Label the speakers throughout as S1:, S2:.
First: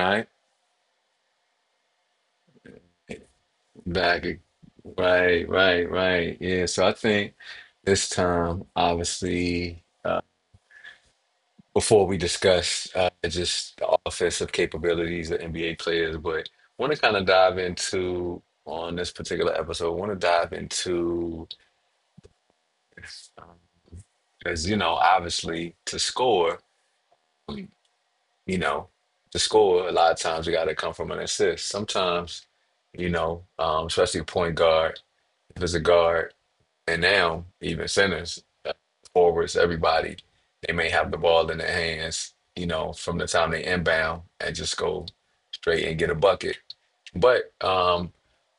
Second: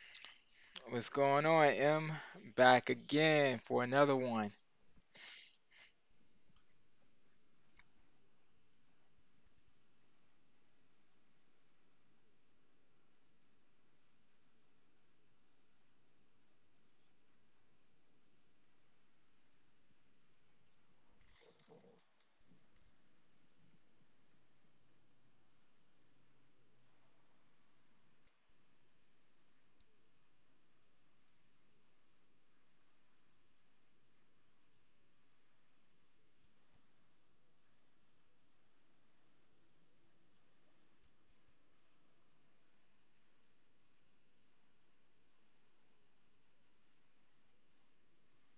S1: all right?
S2: What's going on, M? Back again for another
S1: Back.
S2: one.
S1: Right, right, right. Yeah, so I think this time, obviously, before we discuss just the offensive capabilities of NBA players, but want to kind of dive into on this particular episode, want to dive into, um, as you know, obviously to score. You know, to score, a lot of times you got to come from an assist. Sometimes, especially point guard, if it's a guard, and now even centers, forwards, everybody, they may have the ball in their hands, from the time they inbound and just go straight and get a bucket. But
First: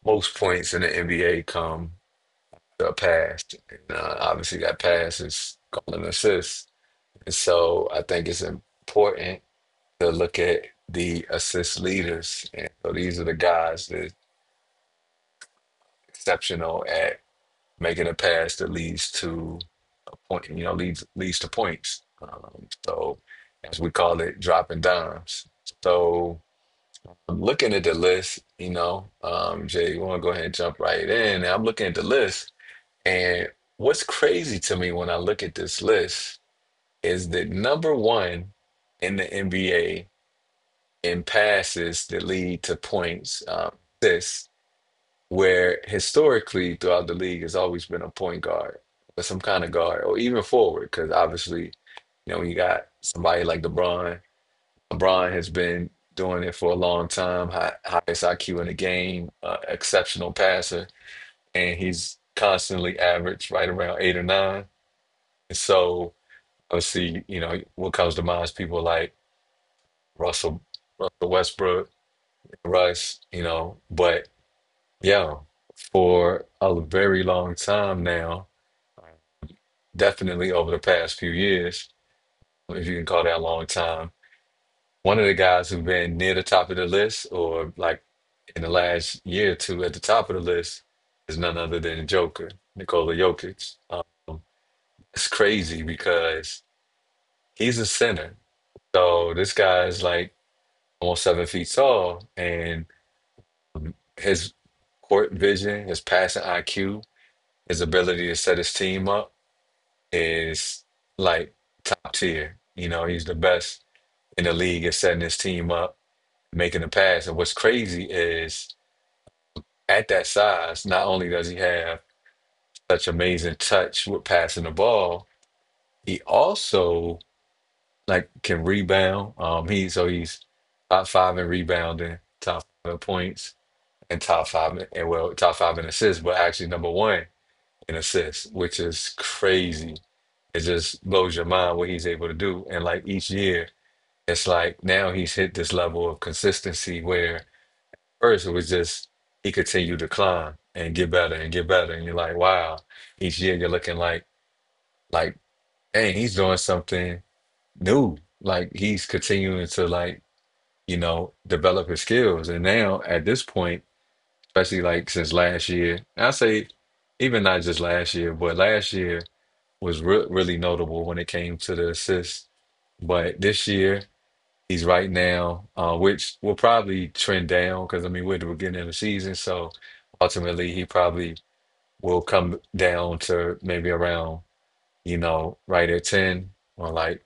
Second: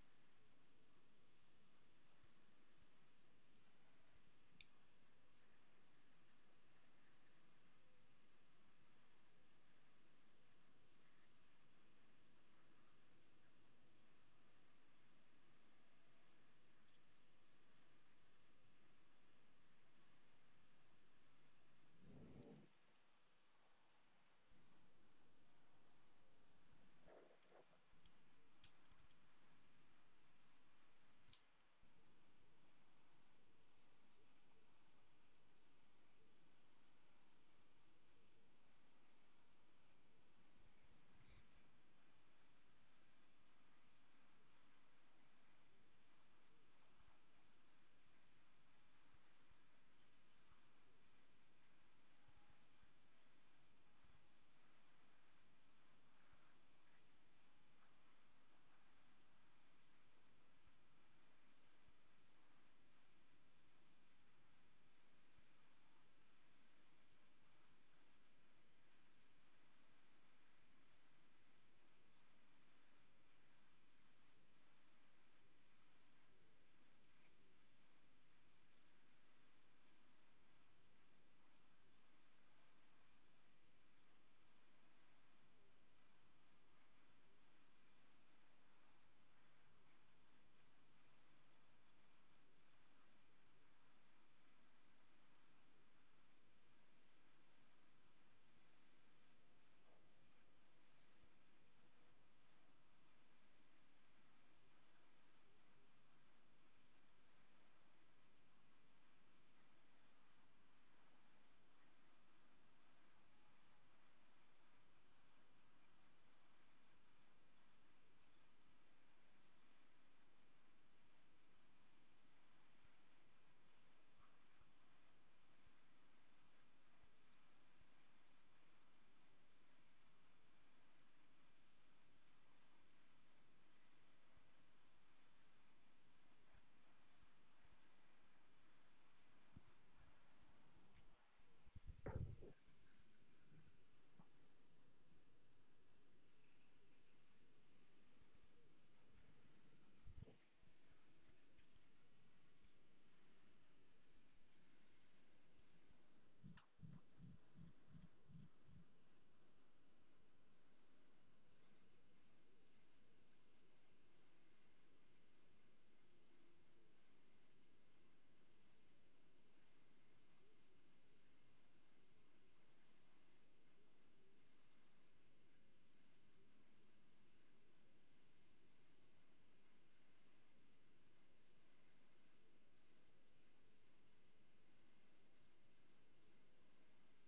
S1: most points in the NBA come the pass. And, obviously, that pass is called an assist. And so I think it's important to look at the assist leaders. And so these are the guys that exceptional at making a pass that leads to a point, leads to points. So as we call it, dropping dimes. So I'm looking at the list, Jay, you want to go ahead and jump right in. I'm looking at the list, and what's crazy to me when I look at this list is that number one in the NBA and passes that lead to points, assists, where historically throughout the league has always been a point guard or some kind of guard or even forward. Because obviously, when you got somebody like LeBron has been doing it for a long time, highest IQ in the game, exceptional passer, and he's constantly averaged right around eight or nine. And so, obviously, what comes to mind is people like Russell, Russell Westbrook, Russ, but yeah, for a very long time now, definitely over the past few years, if you can call that a long time. One of the guys who've been near the top of the list, or like in the last year or two at the top of the list, is none other than Joker, Nikola Jokic. It's crazy because he's a center. So this guy is like almost 7 feet tall, and his court vision, his passing IQ, his ability to set his team up is like top tier. He's the best in the league at setting his team up, making the pass. And what's crazy is at that size, not only does he have such amazing touch with passing the ball, he also like can rebound. He so he's top five in rebounding, top five in points, and well, top five in assists, but actually number one in assists, which is crazy. It just blows your mind what he's able to do. And like each year it's like now he's hit this level of consistency where first it was just he continued to climb and get better and get better. And you're like, wow, each year you're looking like, dang, he's doing something new. Like he's continuing to like, develop his skills. And now at this point, especially like since last year, and I say even not just last year, but last year was re really notable when it came to the assists. But this year, he's right now, which will probably trend down because I mean we're at the beginning of the season, so ultimately he probably will come down to maybe around right at 10 or like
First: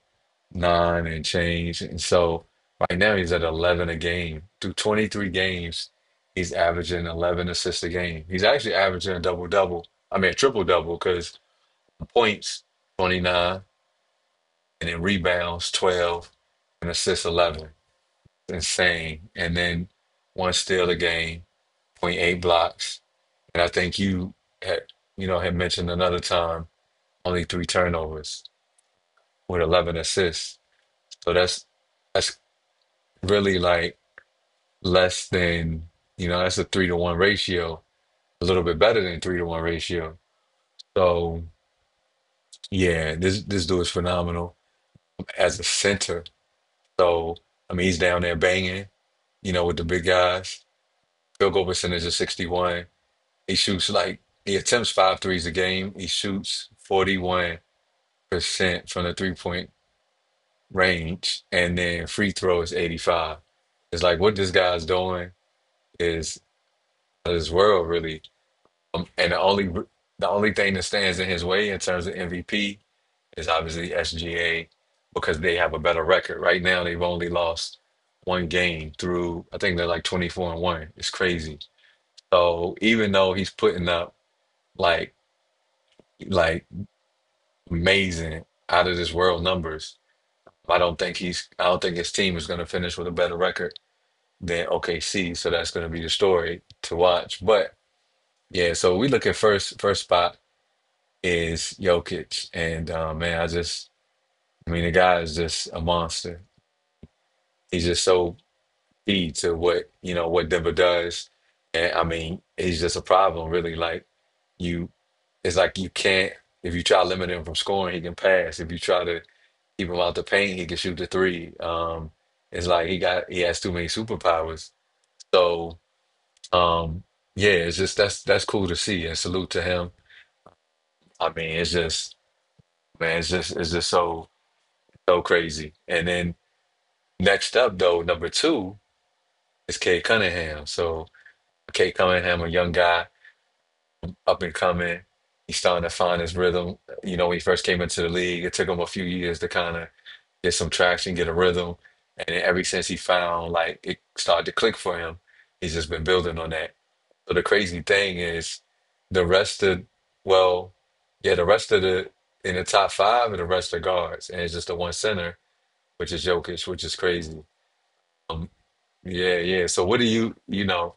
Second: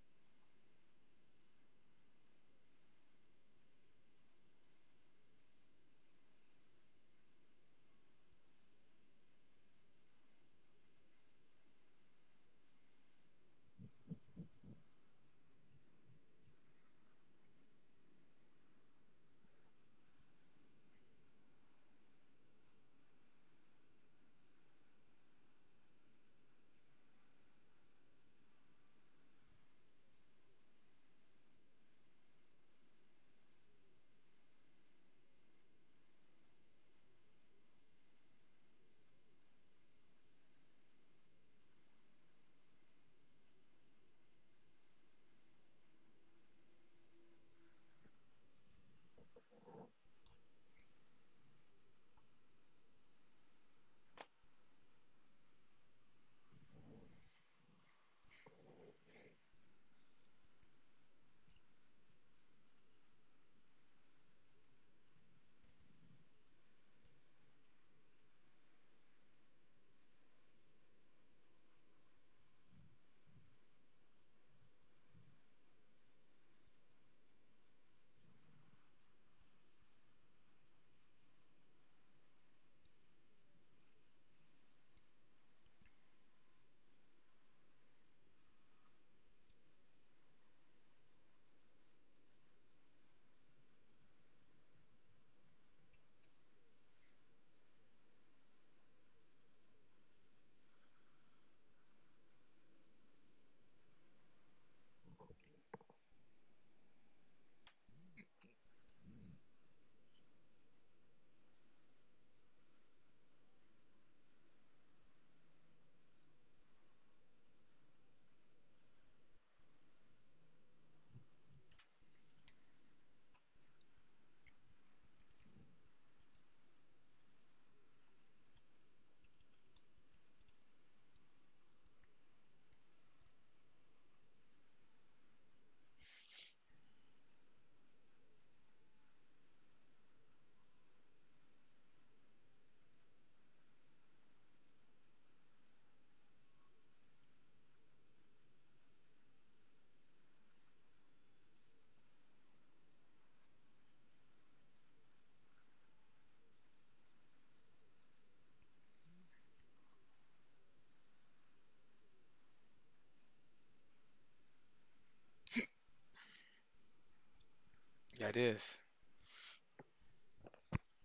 S1: nine and change. And so right now he's at 11 a game through 23 games. He's averaging 11 assists a game. He's actually averaging a double double. I mean a triple double because points 29 and then rebounds 12 and assists 11. Insane. And then one steal a game, 0.8 blocks. And I think you had, had mentioned another time only three turnovers with 11 assists. So that's really like less than, that's a three to one ratio, a little bit better than three to one ratio. So yeah, this dude is phenomenal as a center. So I mean, he's down there banging, with the big guys. Field goal percentage of 61. He shoots like he attempts five threes a game. He shoots 41% from the 3-point range, and then free throw is 85. It's like what this guy's doing is out of this world really. And the only thing that stands in his way in terms of MVP is obviously SGA because they have a better record. Right now, they've only lost one game through I think they're like 24-1. It's crazy. So even though he's putting up like like amazing, out of this world numbers. I don't think he's. I don't think his team is going to finish with a better record than OKC. So that's going to be the story to watch. But yeah, so we look at first spot is Jokic, and man, I just. I mean, the guy is just a monster. He's just so key to what you know what Denver does, and I mean, he's just a problem. Really, you, it's like you can't. If you try to limit him from scoring, he can pass. If you try to keep him out the paint, he can shoot the three. It's like he has too many superpowers. So um, yeah, it's just that's cool to see and salute to him. I mean, it's just man, it's just so crazy. And then next up though, number two is Kate Cunningham. So Kate Cunningham, a young guy, up and coming. He's starting to find his rhythm. When he first came into the league, it took him a few years to kind of get some traction, get a rhythm. And then ever since he found like it started to click for him, he's just been building on that. So the crazy thing is the rest of well, yeah, the rest of the in the top five and the rest are guards. And it's just the one center, which is Jokic, which is crazy.
S2: That
S1: Um,
S2: is.
S1: yeah, yeah. So what do you you know,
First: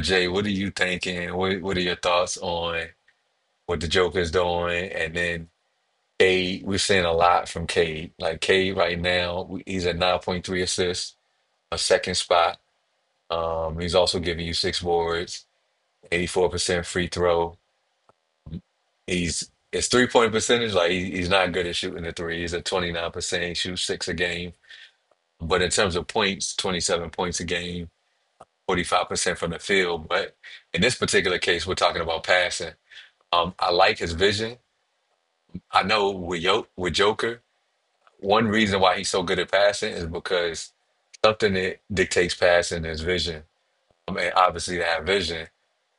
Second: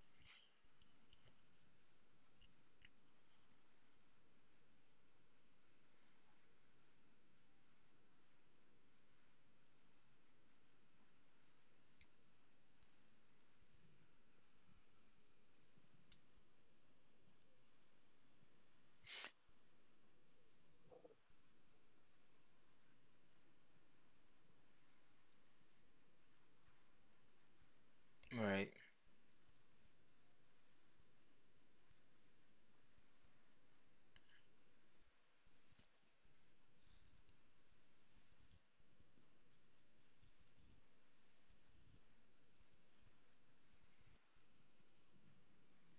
S1: Jay, what are you thinking? What are your thoughts on what the Joker's doing, and then Cade. We're seeing a lot from Cade. Like Cade right now, he's at 9.3 assists, a second spot. He's also giving you six boards, 84% free throw. He's his 3-point percentage. Like he's not good at shooting the three. He's at 29%. He shoots six a game, but in terms of points, 27 points a game.
S2: Right.
S1: 45% from the field, but in this particular case, we're talking about passing. I like his vision. I know with Joker, one reason why he's so good at passing is because something that dictates passing is vision. I mean, obviously, to have vision,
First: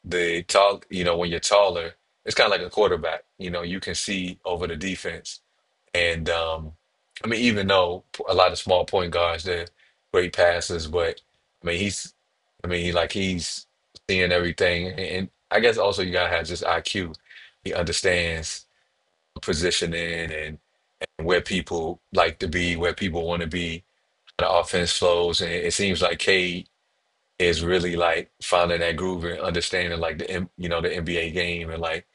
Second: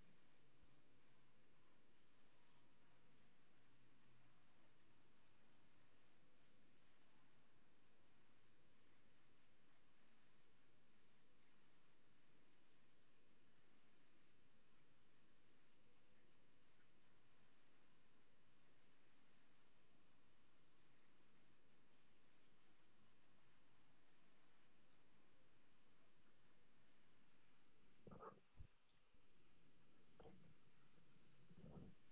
S1: the tall, you know, when you're taller, it's kind of like a quarterback. You can see over the defense. And I mean, even though a lot of small point guards, they're great passers, but I mean, like he's seeing everything. And I guess also you gotta have just IQ. He understands positioning and where people like to be, where people want to be. The offense flows, and it seems like Cade is really like finding that groove and understanding like the NBA game and like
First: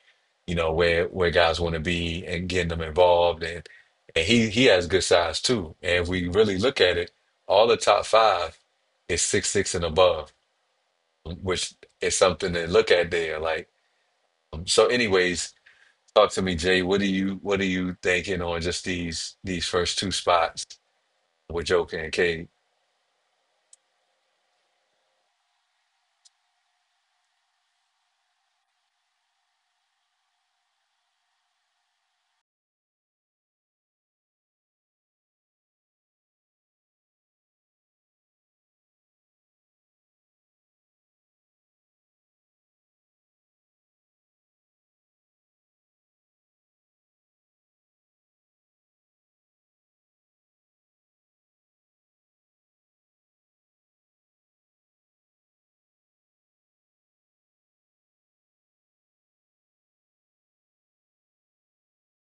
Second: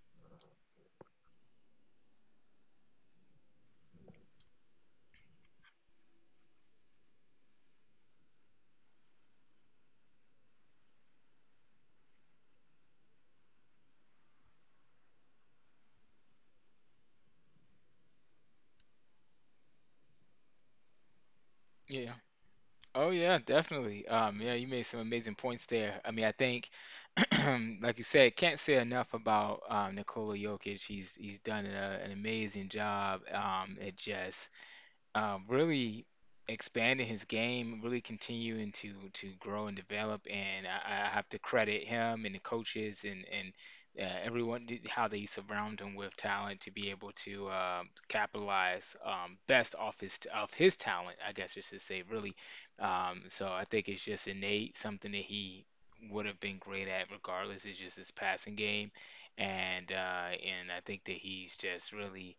S1: where guys want to be and getting them involved and he has good size too. And if we really look at it, all the top five is six six and above, which is something to look at there. Like so, anyways. Talk to me, Jay. What are you thinking on just these first two spots, with Joker and
S2: Yeah.
S1: Kate?
S2: Oh yeah, definitely. Yeah, you made some amazing points there. I mean, I think, like you said, can't say enough about Nikola Jokic. He's done an amazing job at just really expanding his game, really continuing to grow and develop. And I have to credit him and the coaches and how they surround him with talent to be able to capitalize best off his of his talent. I guess just to say really. So I think it's just innate, something that he would have been great at regardless. It's just his passing game. And I think that he's just really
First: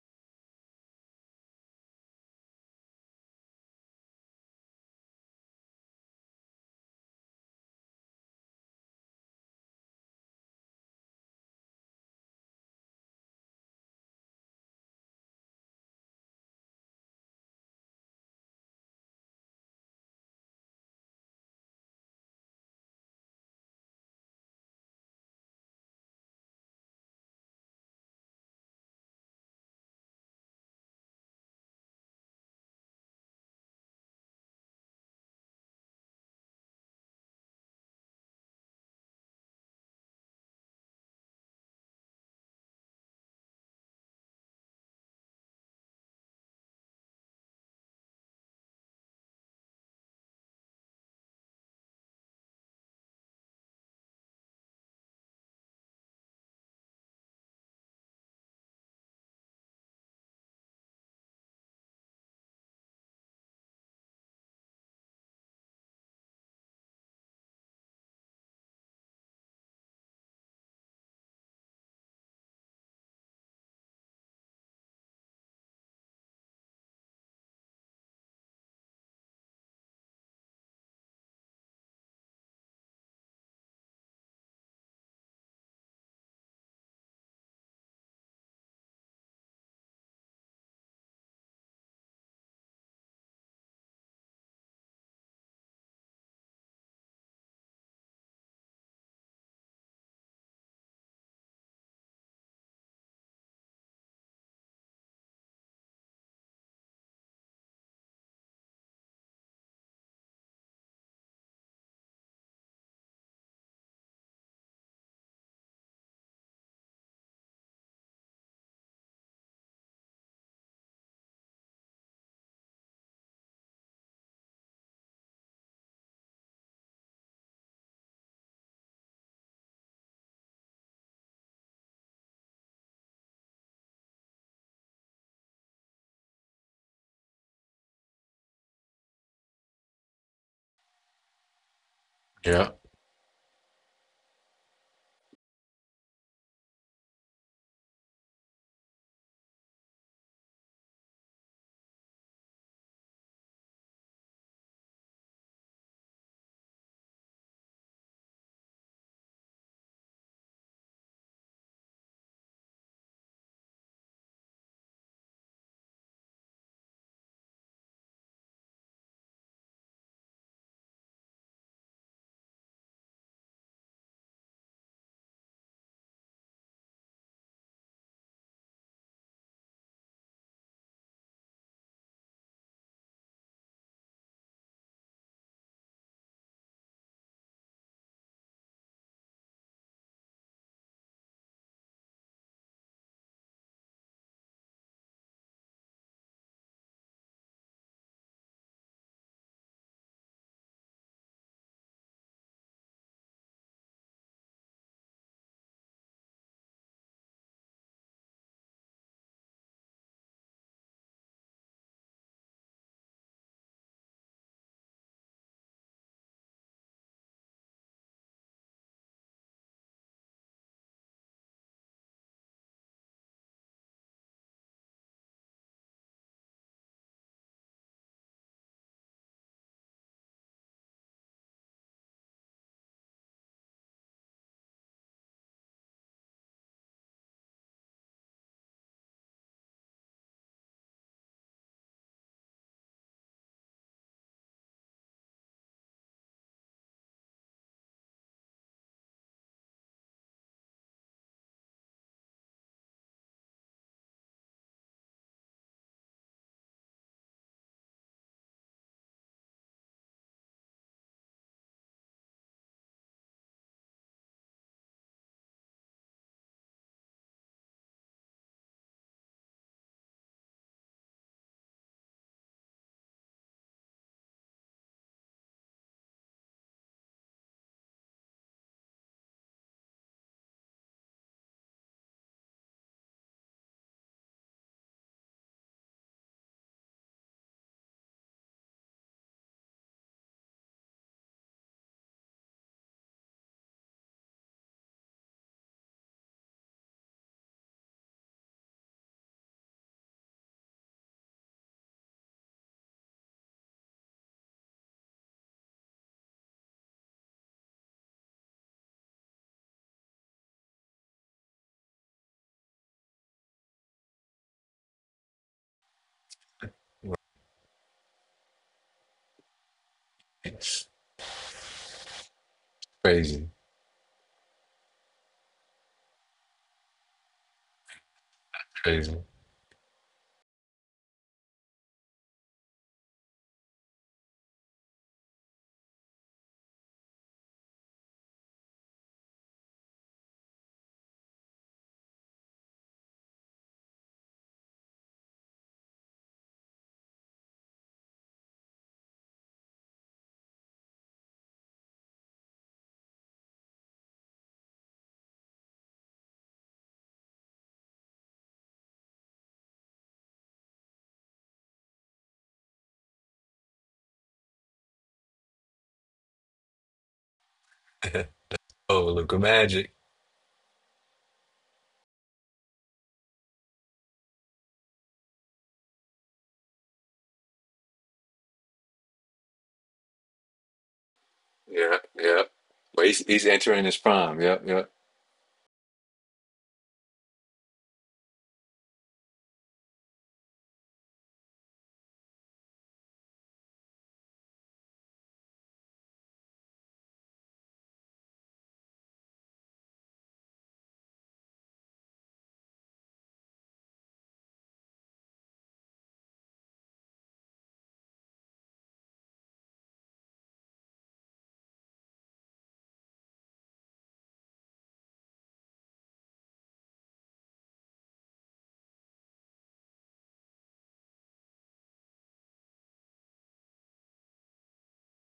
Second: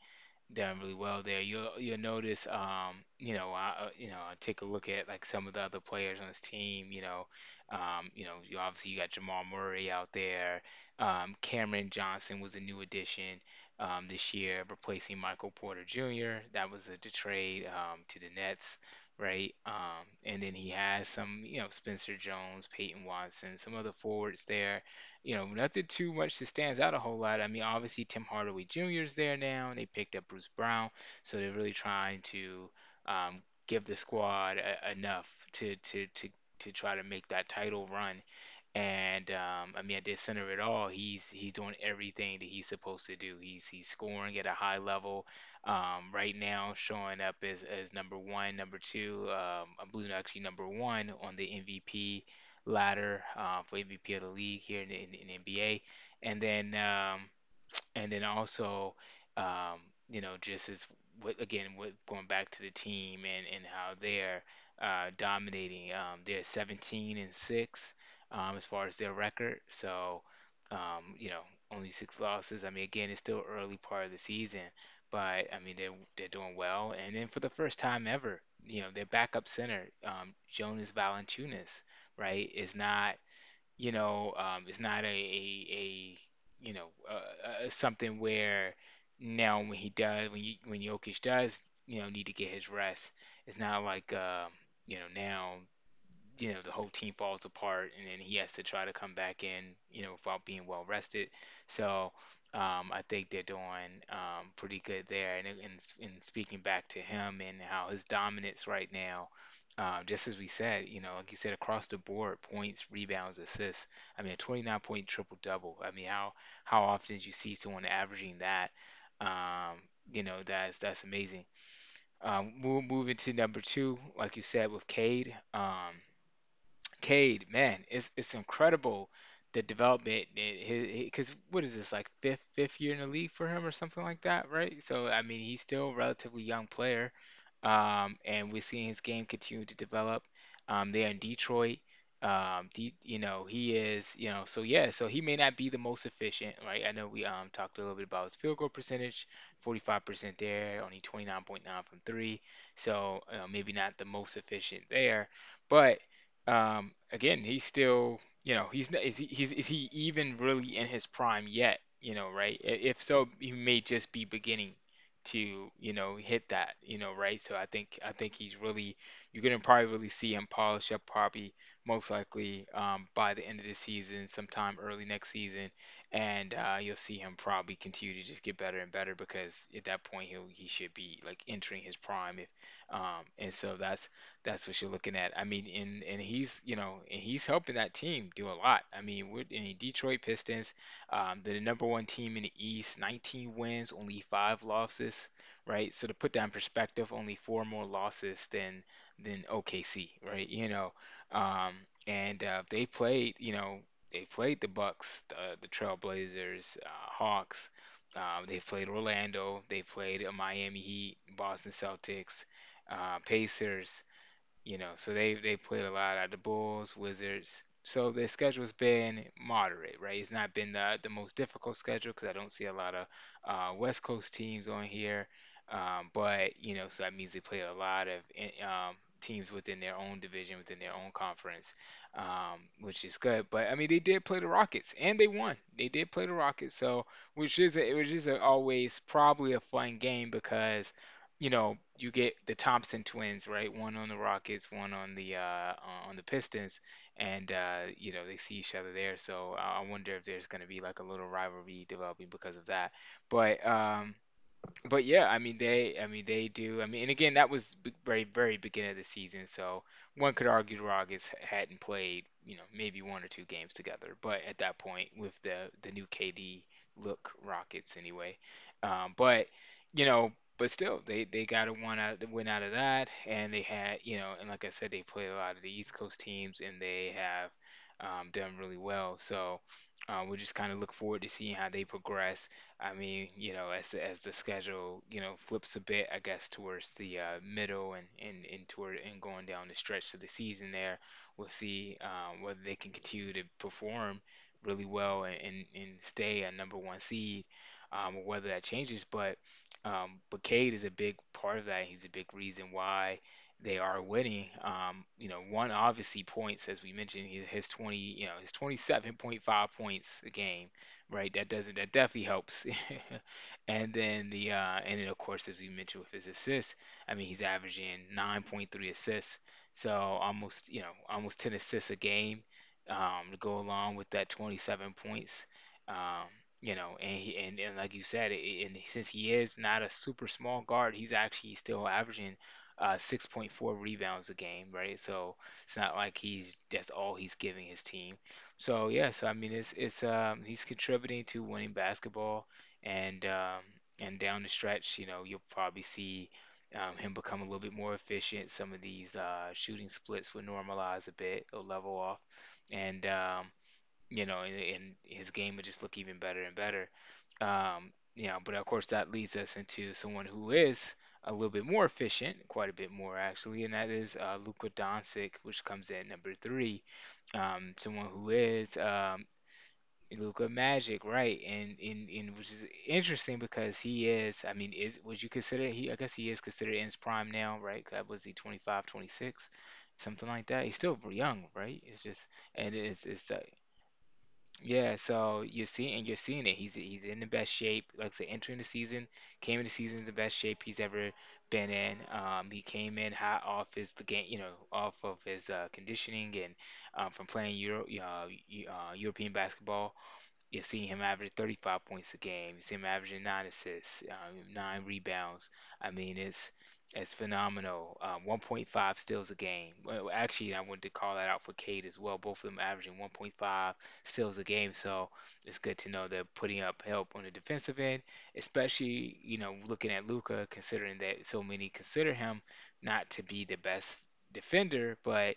S2: done really well there. You'll notice, you know, you know, I take a look at like some of the other players on his team. You know, you know, you got Jamal Murray out there. Cameron Johnson was a new addition this year, replacing Michael Porter Jr. That was the trade to the Nets, right? And then he has some, you know, Spencer Jones, Peyton Watson, some other forwards there, you know, nothing too much that stands out a whole lot. I mean, obviously Tim Hardaway Jr. is there now, and they picked up Bruce Brown, so they're really trying to give the squad enough to to try to make that title run. And I mean, at the center of it all, he's doing everything that he's supposed to do. He's scoring at a high level right now, showing up as number one, number two. I believe actually number one on the MVP ladder for MVP of the league here in NBA. And then um, and then also, um, you know, just as what again, what going back to the team and how they're dominating. They're 17 and six as far as their record. So, you know, only six losses. I mean, again, it's still early part of the season, but I mean, they're doing well. And then for the first time ever, you know, their backup center, Jonas Valanciunas, right, is not, you know, it's not a, a you know, something where now when he does when you when Jokic does, you know, need to get his rest, it's not like you know now, you know, the whole team falls apart and then he has to try to come back in, you know, without being well rested. So I think they're doing pretty good there, and speaking back to him and how his dominance right now, just as we said, you know, like you said, across the board, points, rebounds, assists. I mean a 29 point triple double. I mean how often do you see someone averaging that? um, you know, that's amazing. We'll move into number two like you said with Cade. Cade, man, it's incredible the development. Because what is this like fifth year in the league for him or something like that, right? So I mean, he's still a relatively young player, and we're seeing his game continue to develop. There in Detroit,
S1: Yeah.
S2: You know, he is, you know, so yeah, so he may not be the most efficient, right? I know we talked a little bit about his field goal percentage, 45% there, only 29.9 from three, so maybe not the most efficient there, but again, he's still, you know, he's not, is is he even really in his prime yet? You know, right? I- If so, he may just be beginning to, you know, hit that, you know, right? So I think he's really, you're gonna probably really see him polish up probably most likely by the end of the season, sometime early next season, and you'll see him probably continue to just get better and better because at that point he should be like entering his prime. If and so that's what you're looking at. I mean, and he's, you know, and he's helping that team do a lot. I mean, we're in Detroit Pistons. They're the number one team in the East, 19 wins, only five losses, right? So to put that in perspective, only four more losses than OKC, right? You know, um, and they played, you know, they played the Bucks, the Trailblazers, Hawks. They played Orlando. They played a Miami Heat, Boston Celtics, Pacers. You know, so they played a lot at the Bulls, Wizards. So their schedule's been moderate, right? It's not been the most difficult schedule, because I don't see a lot of West Coast teams on here. But you know, so that means they play a lot of teams within their own division, within their own conference, which is good. But I mean, they did play the Rockets and they won. They did play the Rockets, so which is which is a, always probably a fun game, because, you know, you get the Thompson twins, right? One on the Rockets, one on the Pistons, and you know, they see each other there. So I wonder if there's going to be like a little rivalry developing because of that. But um, but yeah, I mean they do. I mean, and again, that was very, very beginning of the season, so one could argue the Rockets hadn't played, you know, maybe one or two games together. But at that point, with the new KD look Rockets anyway, but you know, but still, they got a one out win out of that, and they had, you know, and like I said, they played a lot of the East Coast teams, and they have done really well. So. We just kind of look forward to seeing how they progress. I mean, you know, as the schedule, you know, flips a bit, I guess, towards the middle and, toward and going down the stretch of the season there, we'll see whether they can continue to perform really well, and stay a number one seed, or whether that changes. But Cade is a big part of that. He's a big reason why they are winning. You know, one obviously points, as we mentioned, you know, his 27.5 points a game, right? That doesn't, that definitely helps. And then the and then of course as we mentioned with his assists, I mean he's averaging 9.3 assists. So almost, you know, almost 10 assists a game to
S1: Crazy.
S2: go along with that 27 points. Um You know, and he and like you said, and since
S1: Crazy.
S2: he is not a super small guard, he's actually still averaging 6.4 rebounds a game, right? So it's not like he's, that's all he's giving his team. So yeah, so I mean it's he's contributing to winning basketball, and um and down the stretch, you know, you'll probably see him become a little bit more efficient. Some of these shooting splits will normalize a bit, will level off, and you know, and his game will just look even better and better. You know, but of course that leads us into someone who is a little bit more efficient, quite a bit more actually, and that is Luka Doncic, which comes in number three. Someone who is
S1: Overlooking magic.
S2: Luka Magic, right? And in which is interesting because he is, I mean, is, would you consider he? I guess he is considered in his prime now, right? God, was he 25, 26, something like that? He's still young, right?
S1: Yeah,
S2: It's just
S1: yeah.
S2: and
S1: But
S2: it's
S1: he's, he's entering his prime. Yep, yep.
S2: yeah. So you're seeing, and you're seeing it. He's in the best shape. Like I said, entering the season, came in the season in the best shape he's ever been in. He came in hot off his the game, you know, off of his conditioning and from playing European basketball. You see him average 35 points a game. You see him averaging nine assists, nine rebounds. I mean, it's phenomenal. 1.5 steals a game. Well, actually, I wanted to call that out for Kate as well. Both of them averaging 1.5 steals a game. So it's good to know they're putting up help on the defensive end, especially you know looking at Luca, considering that so many consider him not to be the best defender, but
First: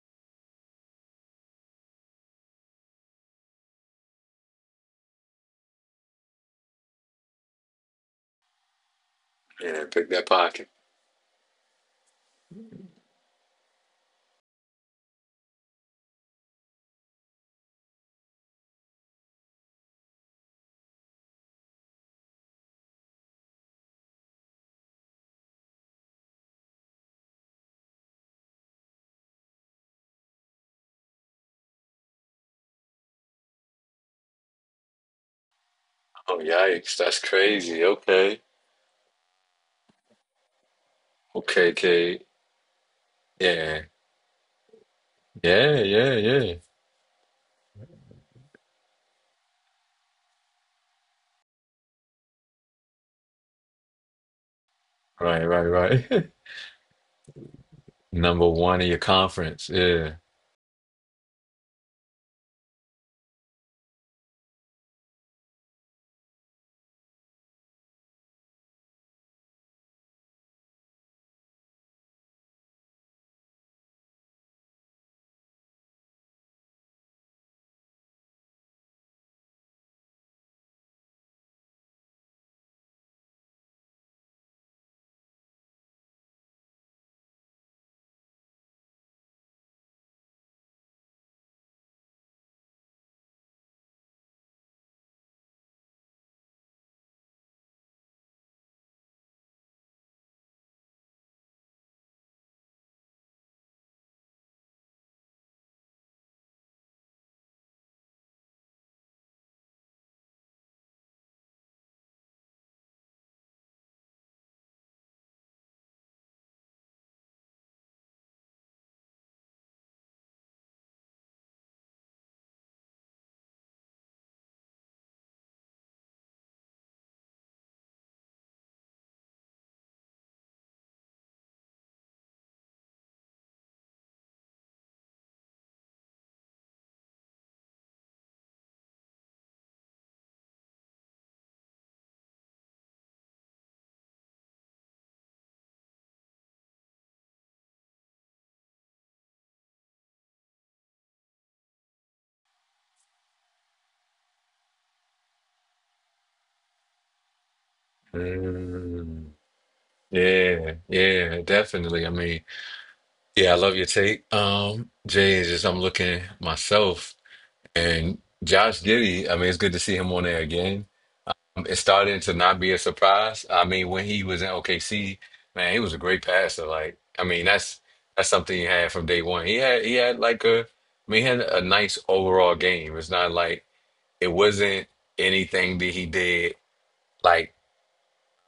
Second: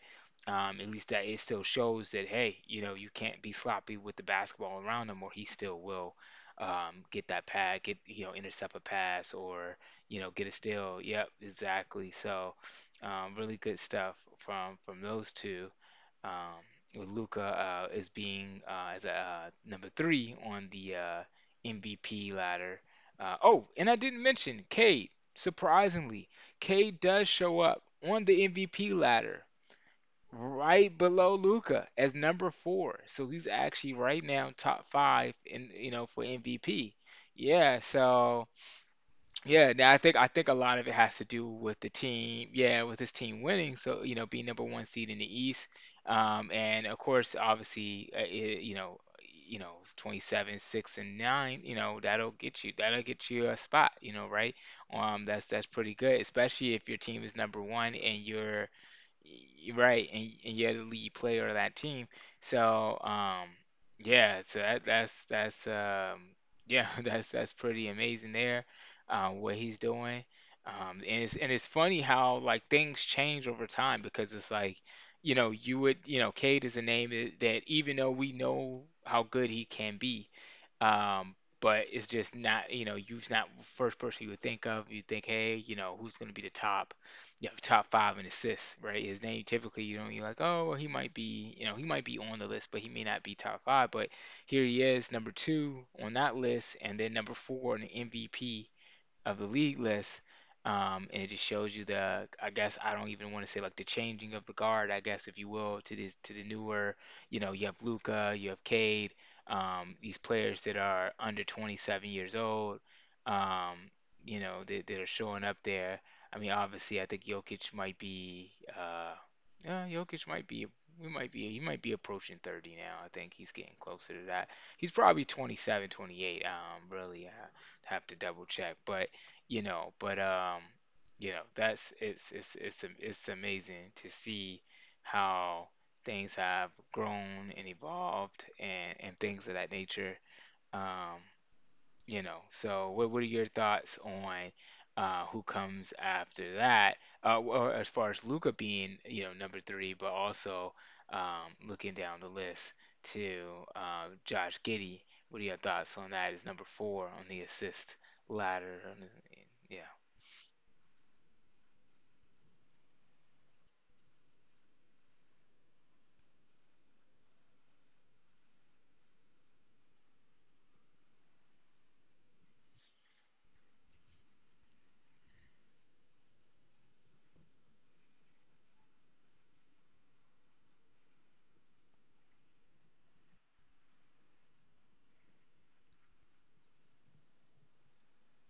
S2: at least that it still shows that hey, you know, you can't be sloppy with the basketball around him, or he still will get that pad, get you know, intercept a pass, or
S1: Yeah, pick
S2: you
S1: that
S2: know, get a
S1: pocket.
S2: steal. Yep, exactly. So, really good stuff from those two. Um, with Luca as being as a number three on the MVP ladder. Oh, and I didn't mention Cade. Surprisingly, Cade does show up on the MVP ladder right below Luca as number four. So he's actually right now top five in you know for
S1: Oh,
S2: MVP.
S1: yikes. That's
S2: Yeah,
S1: crazy. Okay.
S2: so yeah, now I think a lot of it has to do
S1: Okay,
S2: with the
S1: Kate.
S2: team, yeah, with his team winning.
S1: Yeah.
S2: So you know, being number one seed in the East,
S1: Yeah, yeah, yeah.
S2: and of course, obviously, it, you know, it's 27, six and nine, you know, that'll get you a spot, you know, right? That's
S1: Right,
S2: that's
S1: right,
S2: pretty good,
S1: right.
S2: especially if your team is number one and
S1: Number
S2: you're
S1: one in your conference.
S2: Right,
S1: Yeah.
S2: and, and you're the lead player of that team. So, yeah, so that's yeah, that's pretty amazing there, what he's doing. And it's and it's funny how like things change over time because it's like, you know, you know, Cade is a name that even though we know how good he can be, um, but it's just not, you know, you's not first person you would think of. You think, hey, you know, who's going to be the top, you know, top five in assists, right? His name typically, you know, you're like, oh, well, he might be, you know, he might be on the list, but he may not be top five. But here he is, number two on that list, and then number four in the MVP of the league list. And it just shows you I guess I don't even want to say like the changing of the guard, I guess if you will, to this to the newer, you know, you have Luca, you have Cade, these players that are under 27 years old, um, you know, that are showing up there. I mean, obviously, I think Jokic might be, uh, yeah, Jokic might be, we might be, he might be approaching 30 now. I think he's getting closer to that. He's probably 27, 28. Really, I have to double check, but you know but um you know that's it's amazing to see how things have grown and evolved and things of that nature um you know so what are your thoughts on who comes after that or as far as Luca being you know number 3 but also looking down the list to Josh Giddey. What are your thoughts on that is number 4 on the assist ladder
S1: Mm.
S2: yeah?
S1: Yeah, yeah, definitely. I mean, yeah, I love your take. Jay is just I'm looking myself. And Josh Giddy, I mean, it's good to see him on there again. It's starting to not be a surprise. I mean, when he was in OKC, man, he was a great passer. Like, I mean, that's something he had from day one. He had like a, I mean, he had a nice overall game. It's not like it wasn't anything that he did like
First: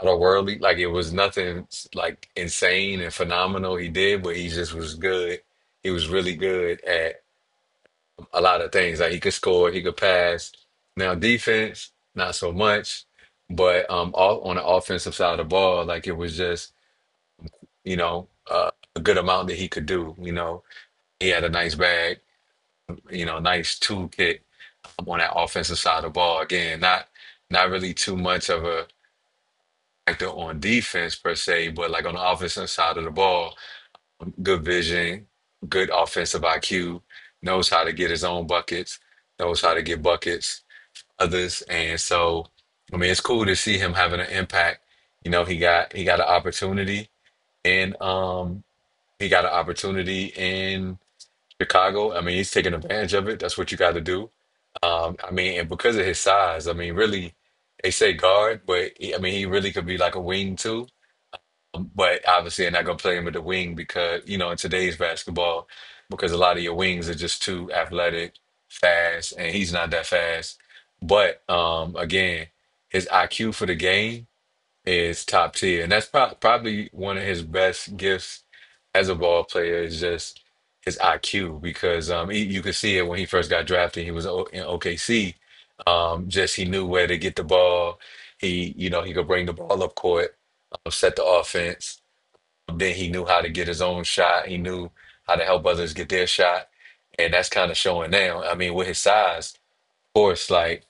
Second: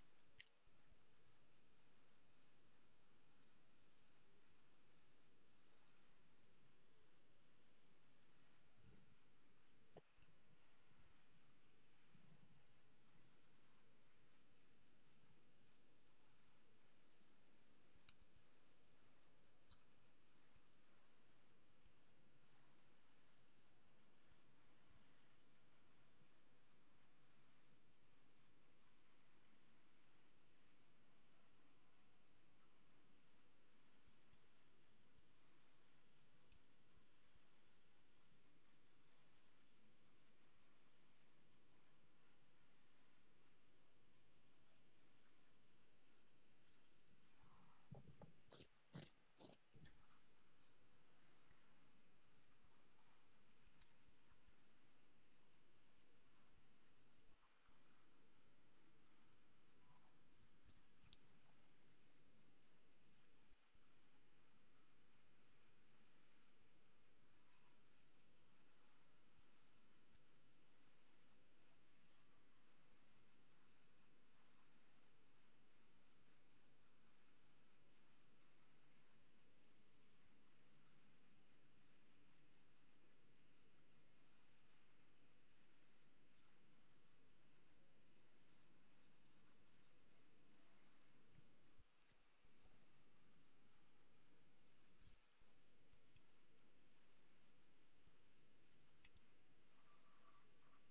S1: otherworldly. Like it was nothing like insane and phenomenal he did, but he just was good. He was really good a lot of things. Like, he could score, he could pass. Now defense, not so much, but on the offensive side of the ball, like, it was just a good amount that he could do. He had a nice bag, nice toolkit on that offensive side of the ball. Again, not really too much of a factor on defense per se, but like, on the offensive side of the ball, good vision, good offensive IQ, knows how to get his own buckets, knows how to get buckets others. And so, I mean, it's cool to see him having an impact. He got an opportunity and he got an opportunity in Chicago. I mean, he's taking advantage of it. That's what you got to do. I mean, and because of his size, I mean, really, they say guard, but he, I mean, he really could be like a wing too. But obviously, they're not going to play him at the wing because, in today's basketball, because a lot of your wings are just too athletic, fast, and he's not that fast. But again, his IQ for the game is top tier. And that's probably one of his best gifts as a ball player is just his IQ because you could see it when he first got drafted. He was o in OKC. Just he knew where to get the ball. He could bring the ball up court, set the offense, then he knew how to get his own shot. He knew how to help others get their shot. And that's kind of showing now. I mean, with his size, of course, like,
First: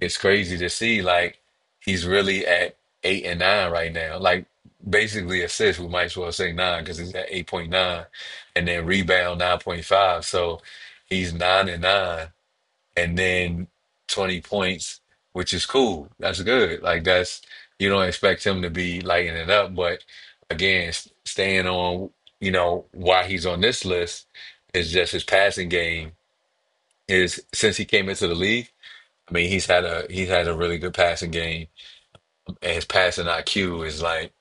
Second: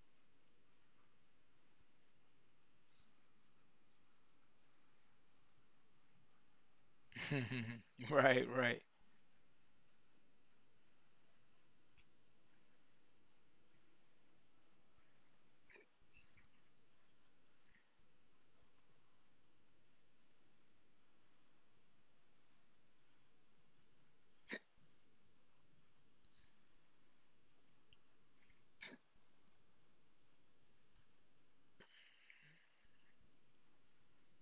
S1: it's crazy to see. Like, he's really at eight and nine right now. Like, basically assists, we might as well say nine because he's at 8.9
S2: Right,
S1: and
S2: right,
S1: then rebound 9.5. So he's nine and nine and then 20 points, which is cool. That's good. Like, that's, you don't expect him to be lighting it up, but again, staying on, why he's on this list is just his passing game is since he came into the league. I mean, he's had a really good passing game, and his passing IQ is, like,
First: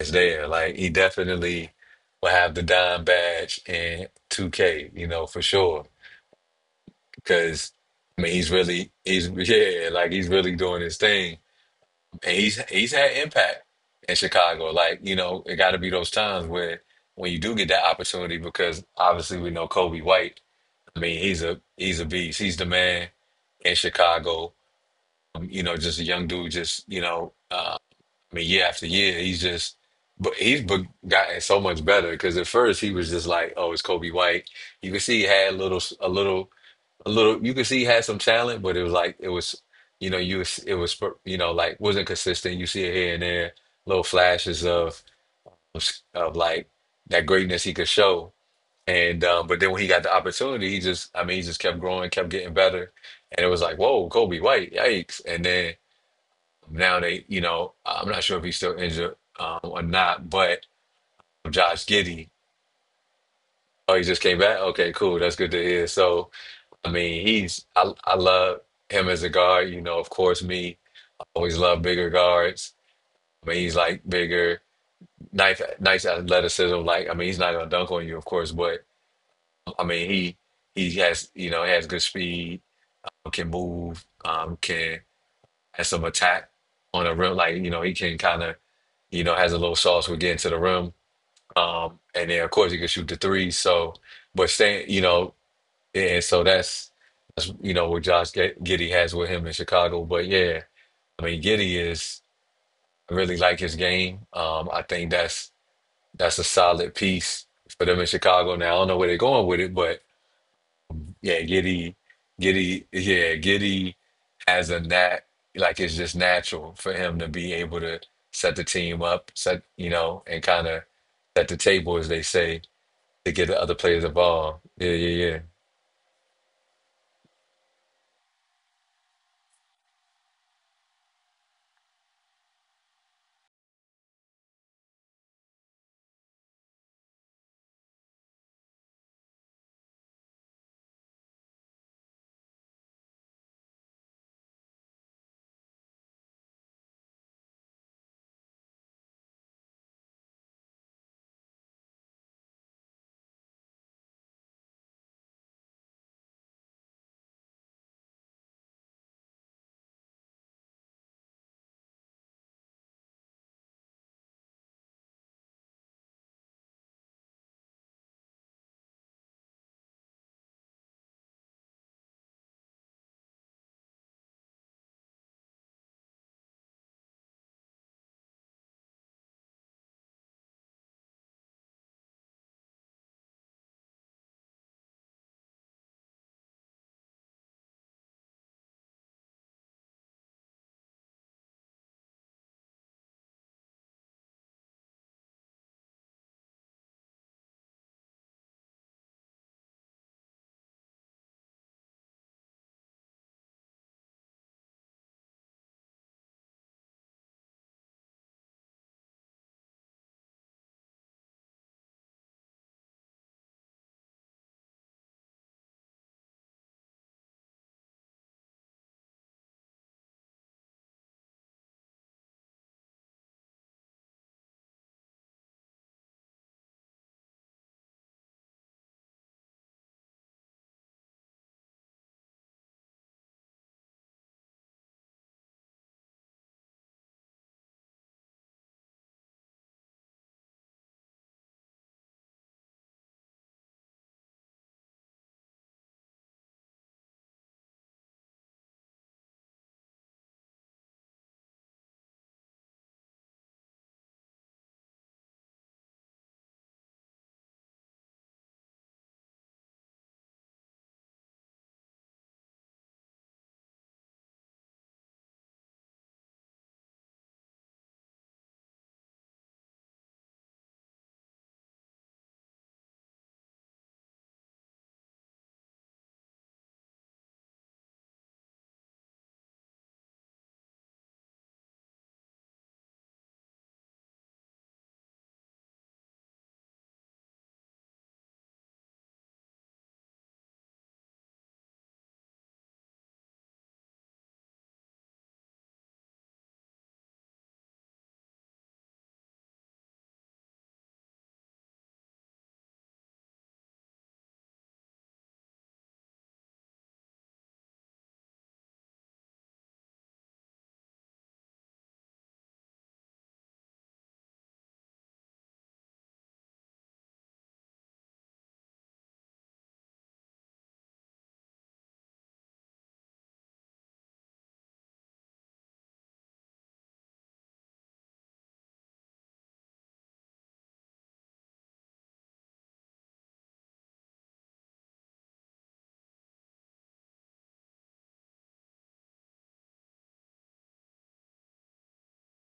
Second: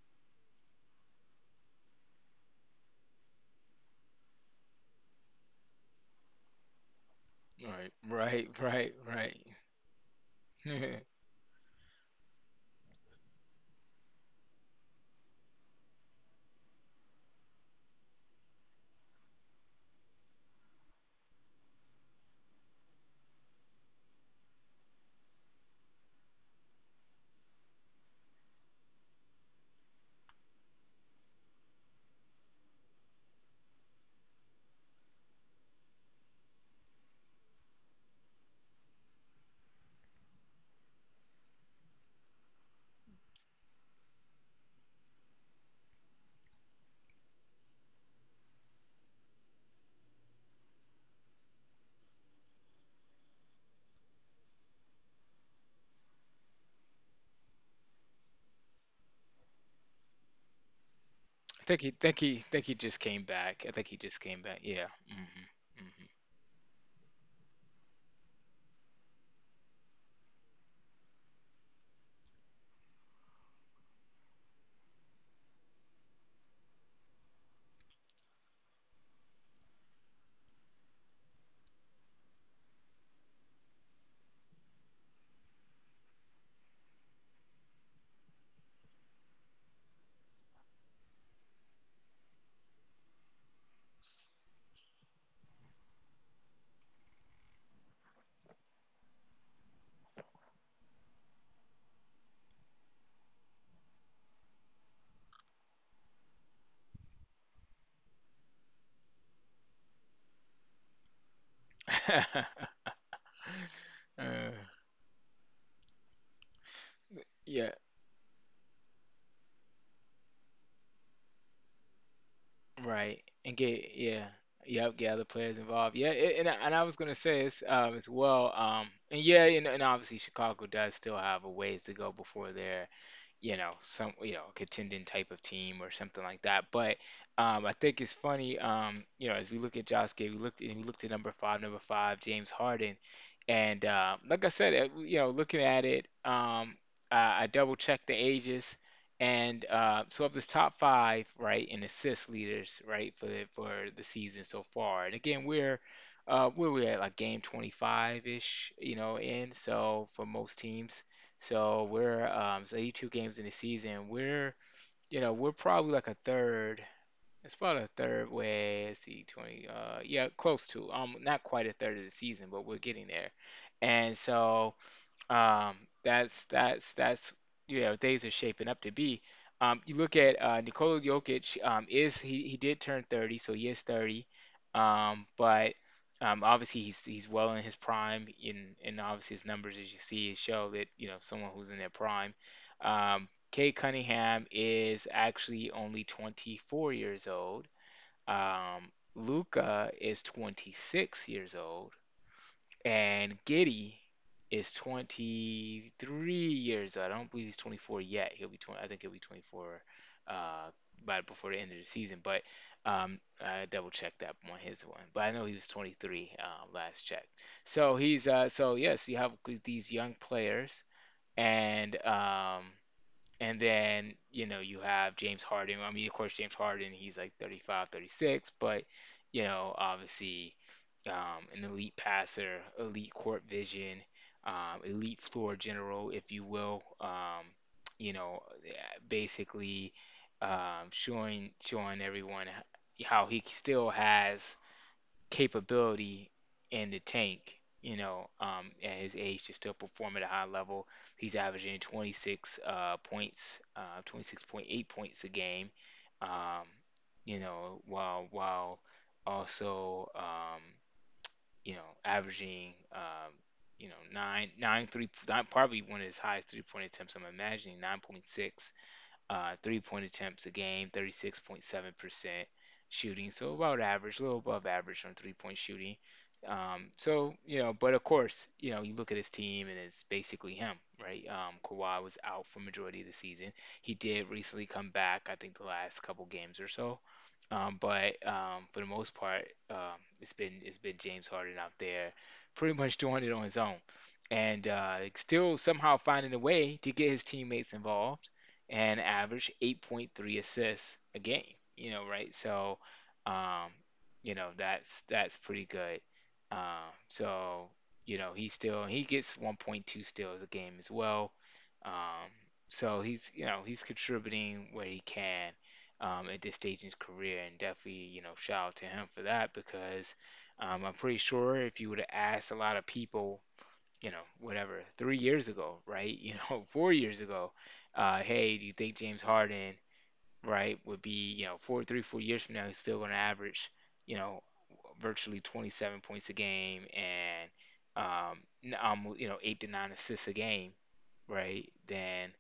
S1: is there. Like, he definitely will have the dime badge in 2K, for sure, because
S2: right,
S1: I mean,
S2: right, right,
S1: he's,
S2: right.
S1: yeah, like, he's really doing his
S2: I
S1: thing, and he's had impact in Chicago. Like, it got to be those times where when you do get that opportunity, because obviously we know Kobe White. I mean, he's a beast. He's the man in Chicago. Just a young dude, just I mean, year after year he's just, but he's gotten so much better because at first he was just like, oh, it's Kobe White. You can see he had little a little a little. You could see he had some talent, but it was like, it was, you was, it was, like, wasn't consistent. You see it here and there, little flashes of of, like, that greatness he could show. And but then when he got the opportunity, he just, I mean, he just kept growing, kept getting better, and it was like, whoa, Kobe White, yikes! And then now, they you know I'm not sure if he's still injured, or not, but
S2: think
S1: Josh
S2: he, think
S1: Giddey,
S2: he, think he just came back. I think he
S1: oh, he
S2: just
S1: just
S2: came
S1: came
S2: back.
S1: back.
S2: Yeah.
S1: Okay, cool, that's
S2: Mm-hmm.
S1: good to hear. So. I mean, he's I love him as a guard. You know, of course, me, I always love bigger guards. I mean, he's like, bigger, nice, nice athleticism. Like, I mean, he's not gonna dunk on you, of course, but I mean, he has, has good speed, can move, can has some attack on the rim. Like, he can kind of, has a little sauce with getting to the rim. And then of course he can shoot the three. So, but staying. And so that's what Josh Giddey has with him in Chicago. But yeah, I mean, Giddey is I really like his game. I think that's a solid piece for them in Chicago. Now I don't know where they're going with it, but yeah, Giddey, Giddey, yeah, Giddey
S2: Uh,
S1: has a nat like, it's just natural for him to be
S2: yeah,
S1: able to set the team up, and kind of set the table, as they say,
S2: right.
S1: to get
S2: And
S1: the other
S2: get
S1: players
S2: yeah.
S1: involved. Yeah,
S2: Yep, get
S1: yeah,
S2: other
S1: yeah.
S2: players involved. Yeah, and I was gonna say this as well. And yeah, and obviously Chicago does still have a ways to go before they're you know, some, you know, contending type of team or something like that. But I think it's funny, you know, as we look at Josh Gay, we looked and we looked at number five, James Harden, and like I said, you know, looking at it, I double checked the ages, and so of this top five, right, in assist leaders, right, for for the season so far, and again, we're where we at like game 25 ish, you know, in so for most teams. So we're it's 82 games in the season. We're you know we're probably like a third. It's probably a third way. Let's see, 20. Yeah, close to. Not quite a third of the season, but we're getting there. And so um, that's that's you know days are shaping up to be. You look at Nikola Jokic. Is he did turn 30, so he is 30. But obviously he's well in his prime, and obviously his numbers as you see show that you know someone who's in their prime. Kay Cunningham is actually only 24 years old. Luca is 26 years old. And Giddy is 23 years old. I don't believe he's 24 yet. I think he'll be 24 uh, by before the end of the season. But I double checked that on his one. But I know he was 23 last check. So he's so yes, you have these young players, and um, and then you know you have James Harden. I mean, of course, James Harden, he's like 35, 36, but you know, obviously an elite passer, elite court vision, elite floor general, if you will. You know, basically showing everyone how he still has capability in the tank. You know, at his age to still perform at a high level. He's averaging 26 points, 26.8 points a game. Um, you know, while also you know, averaging, you know, nine, probably one of his highest three point attempts. I'm imagining 9.6 three point attempts a game, 36.7% shooting. So about average, a little above average on three point shooting. So, you know, but of course, you know, you look at his team and it's basically him, right? Kawhi was out for majority of the season. He did recently come back, I think the last couple games or so. But for the most part, it's been James Harden out there, pretty much doing it on his own, and like, still somehow finding a way to get his teammates involved, and average 8.3 assists a game. You know, right? So, um, you know that's pretty good. So you know he gets 1.2 steals a game as well. Um, so he's, you know, he's contributing where he can at this stage in his career, and definitely, you know, shout out to him for that because I'm pretty sure if you would have asked a lot of people, you know, whatever, 3 years ago, right, you know, 4 years ago, hey, do you think James Harden, right, would be, you know, 4 years from now, he's still going to average, you know, virtually 27 points a game and um, you know, eight to nine assists a game, right? Then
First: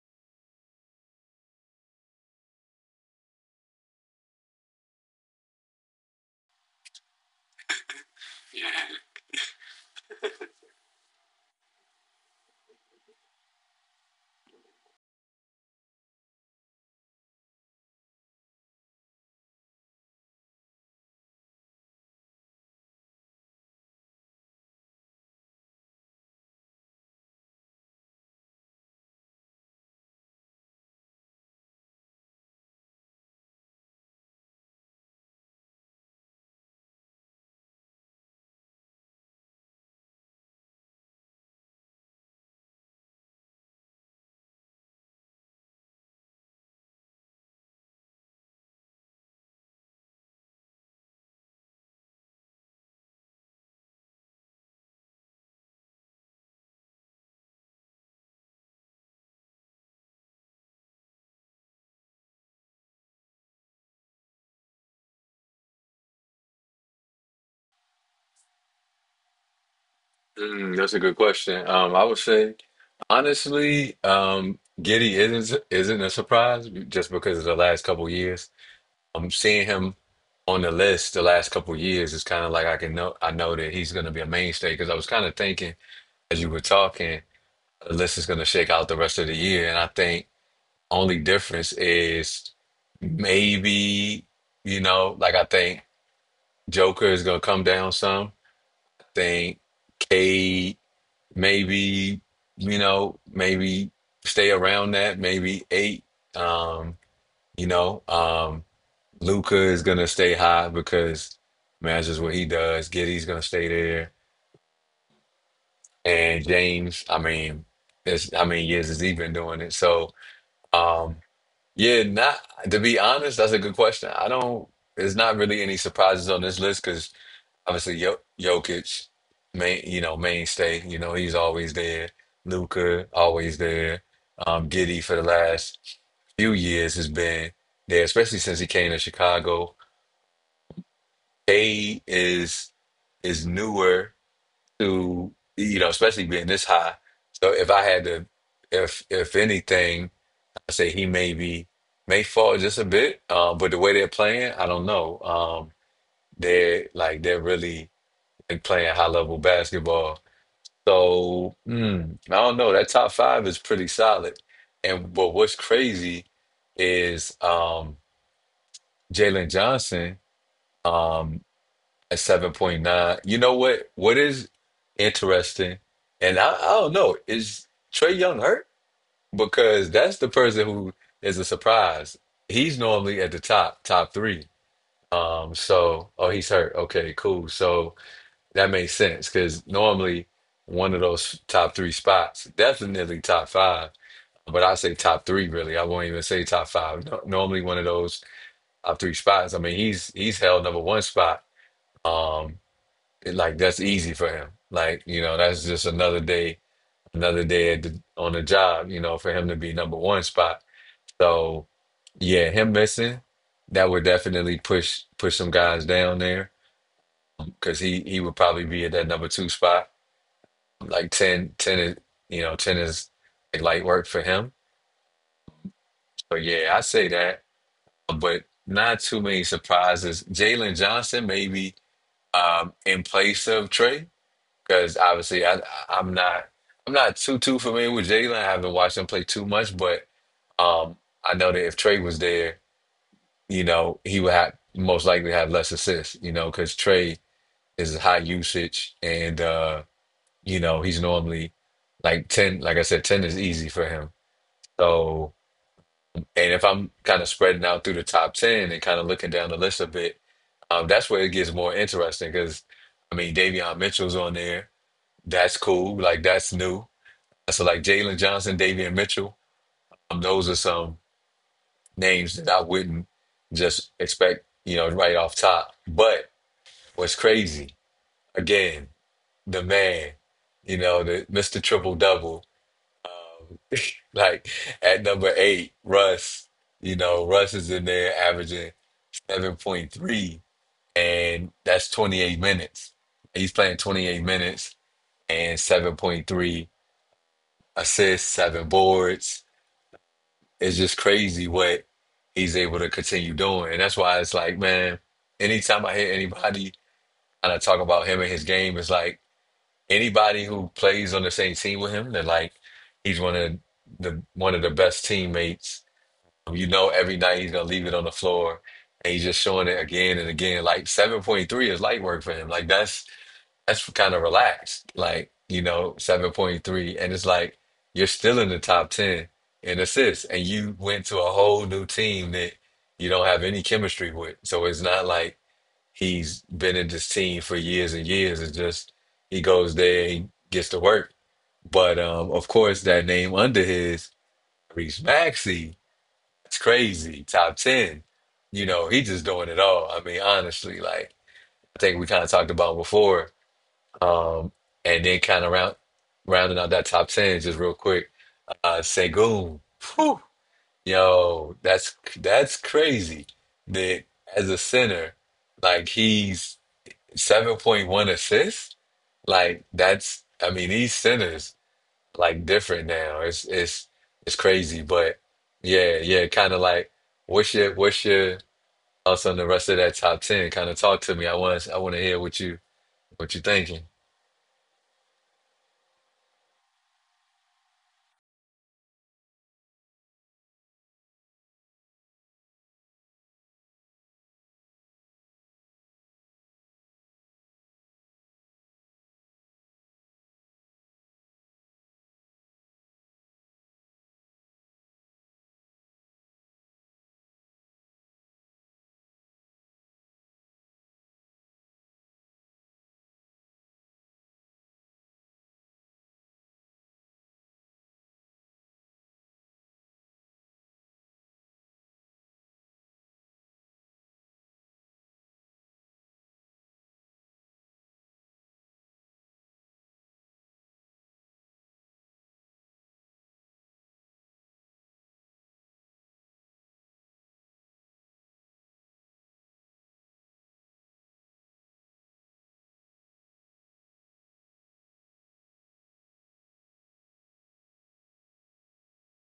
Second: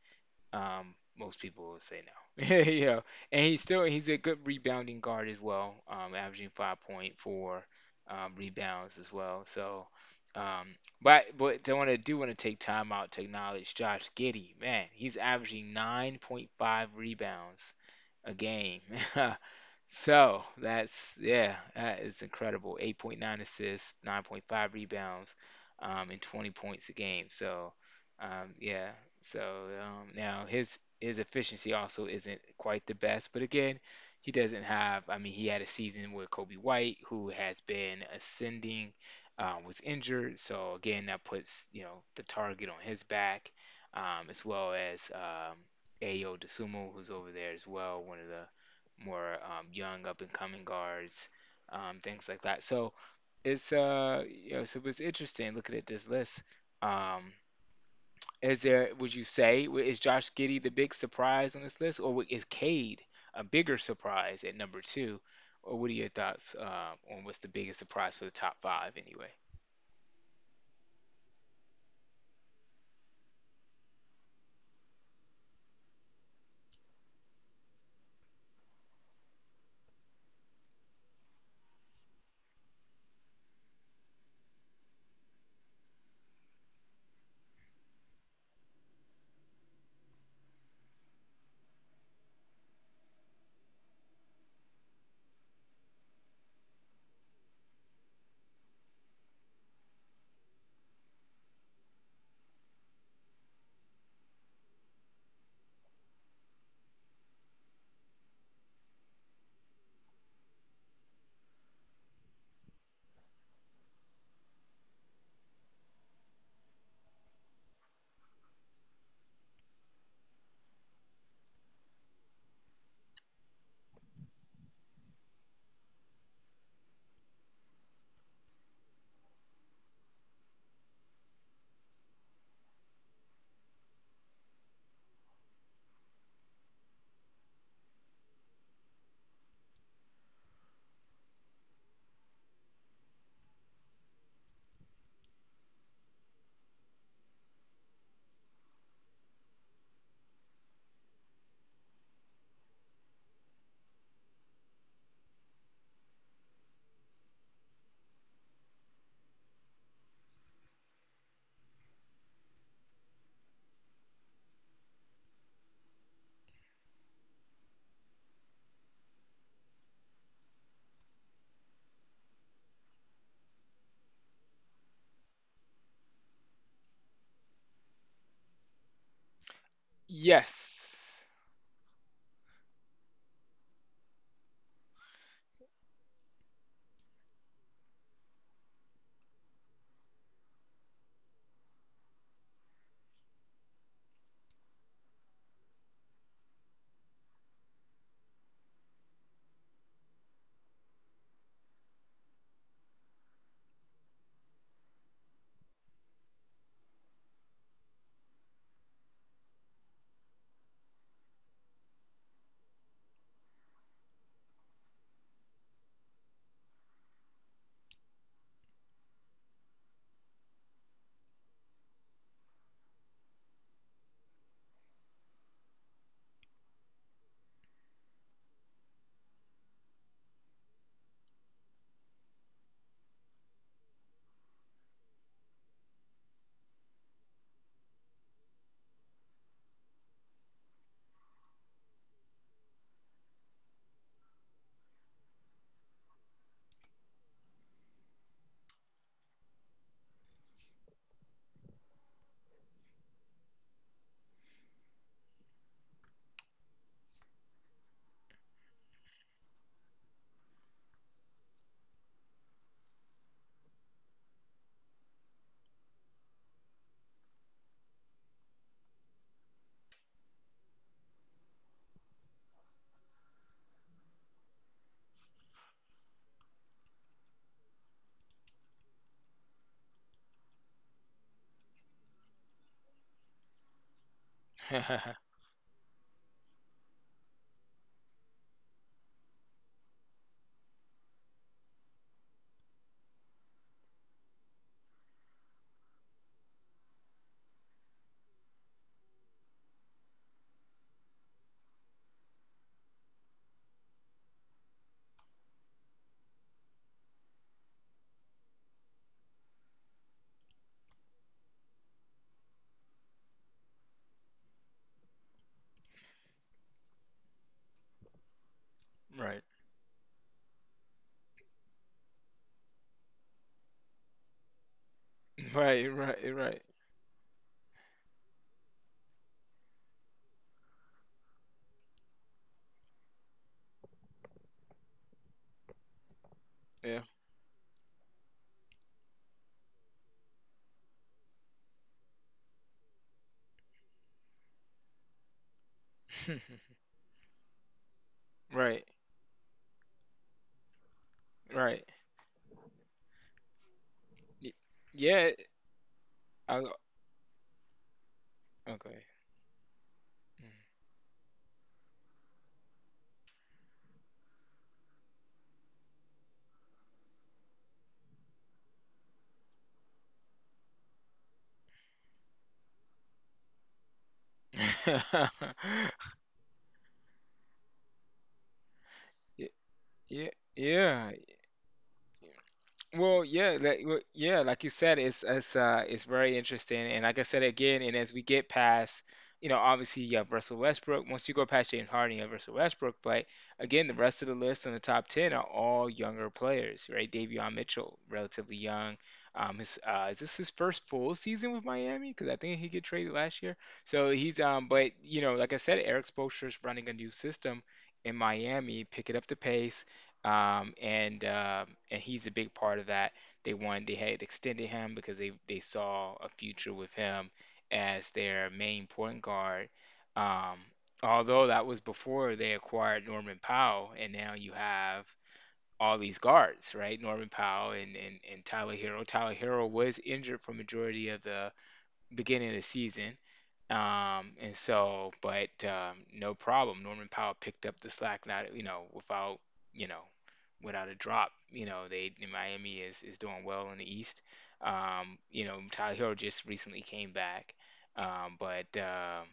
S2: most people will say no. You know, and he's still he's a good rebounding guard as well, averaging 5.4 rebounds as well. So, um, but I want to do want to take time out to acknowledge Josh Giddey. Man, he's averaging 9.5 rebounds a game. So that's yeah, that is incredible. 8.9 assists, 9.5 rebounds, and 20 points a game. So yeah, so now his efficiency also isn't quite the best, but again, he doesn't have. I mean, he had a season with Kobe White, who has been ascending, was injured. So again, that puts you know the target on his back, as well as Ayo Dosunmu, who's over there as well, one of the more young up and coming guards, things like that. So it's you know so it's interesting looking at this list. Um, is there would you say is Josh Giddey the big surprise on this list, or is Cade a bigger surprise at number two? Or what are your thoughts on what's the biggest surprise for the top five anyway?
S1: Mm, that's a good question. I would say, honestly, Giddy isn't a surprise just because of the last couple years. I'm seeing him on the list the last couple years. It's kind of like, I know that he's going to be a mainstay, because I was kind of thinking as you were talking, the list is going to shake out the rest of the year, and I think only difference is maybe, like, I think Joker is going to come down some. I think maybe, maybe stay around that, maybe eight, um you know um Luca is gonna stay high because, man, that's just what he does. Giddy's gonna stay there. And James, I mean, it's I mean, years has he been doing it. So, um yeah. not To be honest, that's a good question. I don't There's not really any surprises on this list, because. Obviously, Jokic, mainstay. He's always there. Luka, always there. Giddy for the last few years has been there, especially since he came to Chicago. Cade is newer to, especially being this high. So if I had to, if anything, I say he maybe may fall just a bit. But the way they're playing, I don't know. They're really, like, playing high level basketball. So, I don't know. That top five is pretty solid. And but what's crazy is Jalen Johnson, um at 7.9. You know what? What is interesting, and I don't know, is Trey Young hurt? Because that's the person who
S2: Yes.
S1: is a surprise. He's normally at the top, top three. So, oh, he's hurt. Okay, cool. So. That makes sense, because normally one of those top three spots, definitely top five, but I say top three really. I won't even say top five. No, normally one of those top three spots. I mean, he's held number one spot. Um, like, that's easy for him. Like, that's just another day on the job. You know, for him to be number one spot. So yeah, him missing that would definitely push some guys down there, because he would probably be at that number two spot. Like, 10, 10 is like light work for him. So yeah, I say that, but not too many surprises. Jalen Johnson, maybe, in place of Trey, because obviously I'm not too familiar with Jalen. I haven't watched him play too much, but um, I know that if Trey was there, he would have most likely have less assists, because Trey is high usage and he's normally like 10. Like I said, 10 is easy for him. So, and if I'm kind of spreading out through the top 10 and kind of looking down the list a bit, that's where it gets more interesting, because, I mean, Davion Mitchell's on there. That's cool. Like, that's new. So, like, Jalen Johnson, Davion Mitchell, those are some names that I wouldn't just expect, right off top. But what's crazy, again, the man, the Mr. Triple Double, um, like, at number eight, Russ, Russ is in there averaging 7.3, and that's 28 minutes. He's playing 28 minutes and 7.3 assists, seven boards. It's just crazy what he's able to continue doing. And that's why it's like, man, anytime I hear anybody and I talk about him and his game, it's like, anybody who plays on the same team with him, they're like, he's one of the best teammates. Every night he's gonna leave it on the floor, and he's just
S2: Right.
S1: showing it again and again. Like, 7.3 is light work for him. Like, that's kind of relaxed. Like,
S2: Right, right, right.
S1: 7.3, and it's like, you're still in the top 10 in assists, and you went to a whole new team that you don't have any chemistry with. So it's not like he's been in
S2: Yeah.
S1: this team for years and years. It's just he goes there, he gets to work. But Of course, that name under his, Reese Maxey, it's crazy. Top 10. You
S2: Right,
S1: know, he just doing it all. I mean, honestly, like I
S2: right.
S1: think we kind of talked about before. Um,
S2: Y-
S1: and then
S2: Yeah,
S1: kind of rounding
S2: I
S1: out that top 10 just real quick. Uh,
S2: okay.
S1: Segun. Whew. Yo, that's crazy. That, as a center, like he's 7.1 assists. Like that's, I mean, these centers like different now. It's crazy, but yeah, yeah, kind of like. What's your Also, in the
S2: Y-
S1: rest of that top ten, kind of talk
S2: Yeah,
S1: to me. I want to hear
S2: well,
S1: what you
S2: yeah,
S1: thinking.
S2: yeah, like you said, it's very interesting, and like I said again, and as we get past, you know, obviously you have Russell Westbrook. Once you go past James Harden, you have Russell Westbrook. But again, the rest of the list in the top ten are all younger players, right? Davion Mitchell, relatively young. His is this his first full season with Miami? Because I think he get traded last year. So he's but you know, like I said, Eric Spoelstra is running a new system in Miami, picking up the pace, and he's a big part of that. They had extended him because they saw a future with him as their main point guard. Um, although that was before they acquired Norman Powell, and now you have all these guards, right? Norman Powell and Tyler Hero. Tyler Hero was injured for majority of the beginning of the season, and so, but no problem. Norman Powell picked up the slack, not without you know, without a drop. You know, they Miami is doing well in the East. You know, Tyler Hero just recently came back. But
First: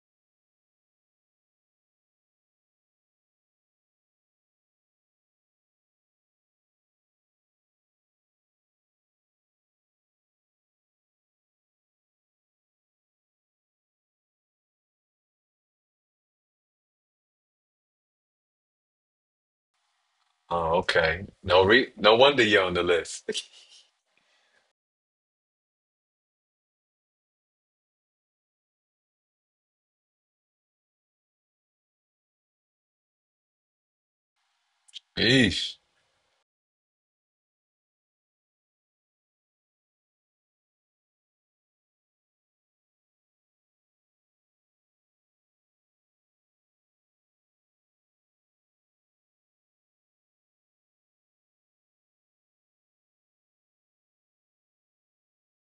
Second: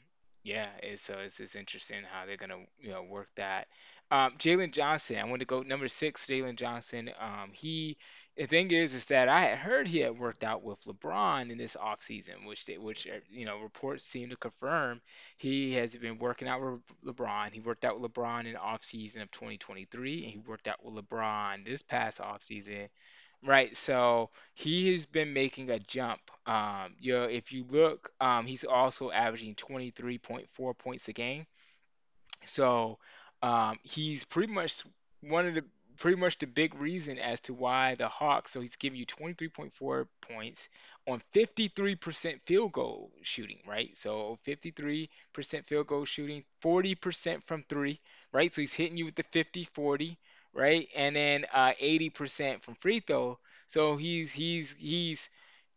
S2: Yeah, it's, so it's interesting how they're gonna work that. Jalen Johnson, I want to go number six. Jalen Johnson, he, the thing is that I had heard he had worked out with LeBron in this offseason, which you know, reports seem to confirm. He has been working out with LeBron. He worked out with LeBron in the offseason of 2023, and he worked
S1: Oh,
S2: out with
S1: okay.
S2: LeBron this
S1: No
S2: past
S1: wonder you're on the
S2: offseason.
S1: list.
S2: Right, so he has been making a jump. You know, if you look, he's also averaging 23.4 points a game. So he's pretty much one of the,
S1: Yeesh.
S2: pretty much the big reason as to why the Hawks. So he's giving you 23.4 points on 53% field goal shooting, right? So 53% field goal shooting, 40% from three, right? So he's hitting you with the 50, 40, right? And then 80% from free throw. So he's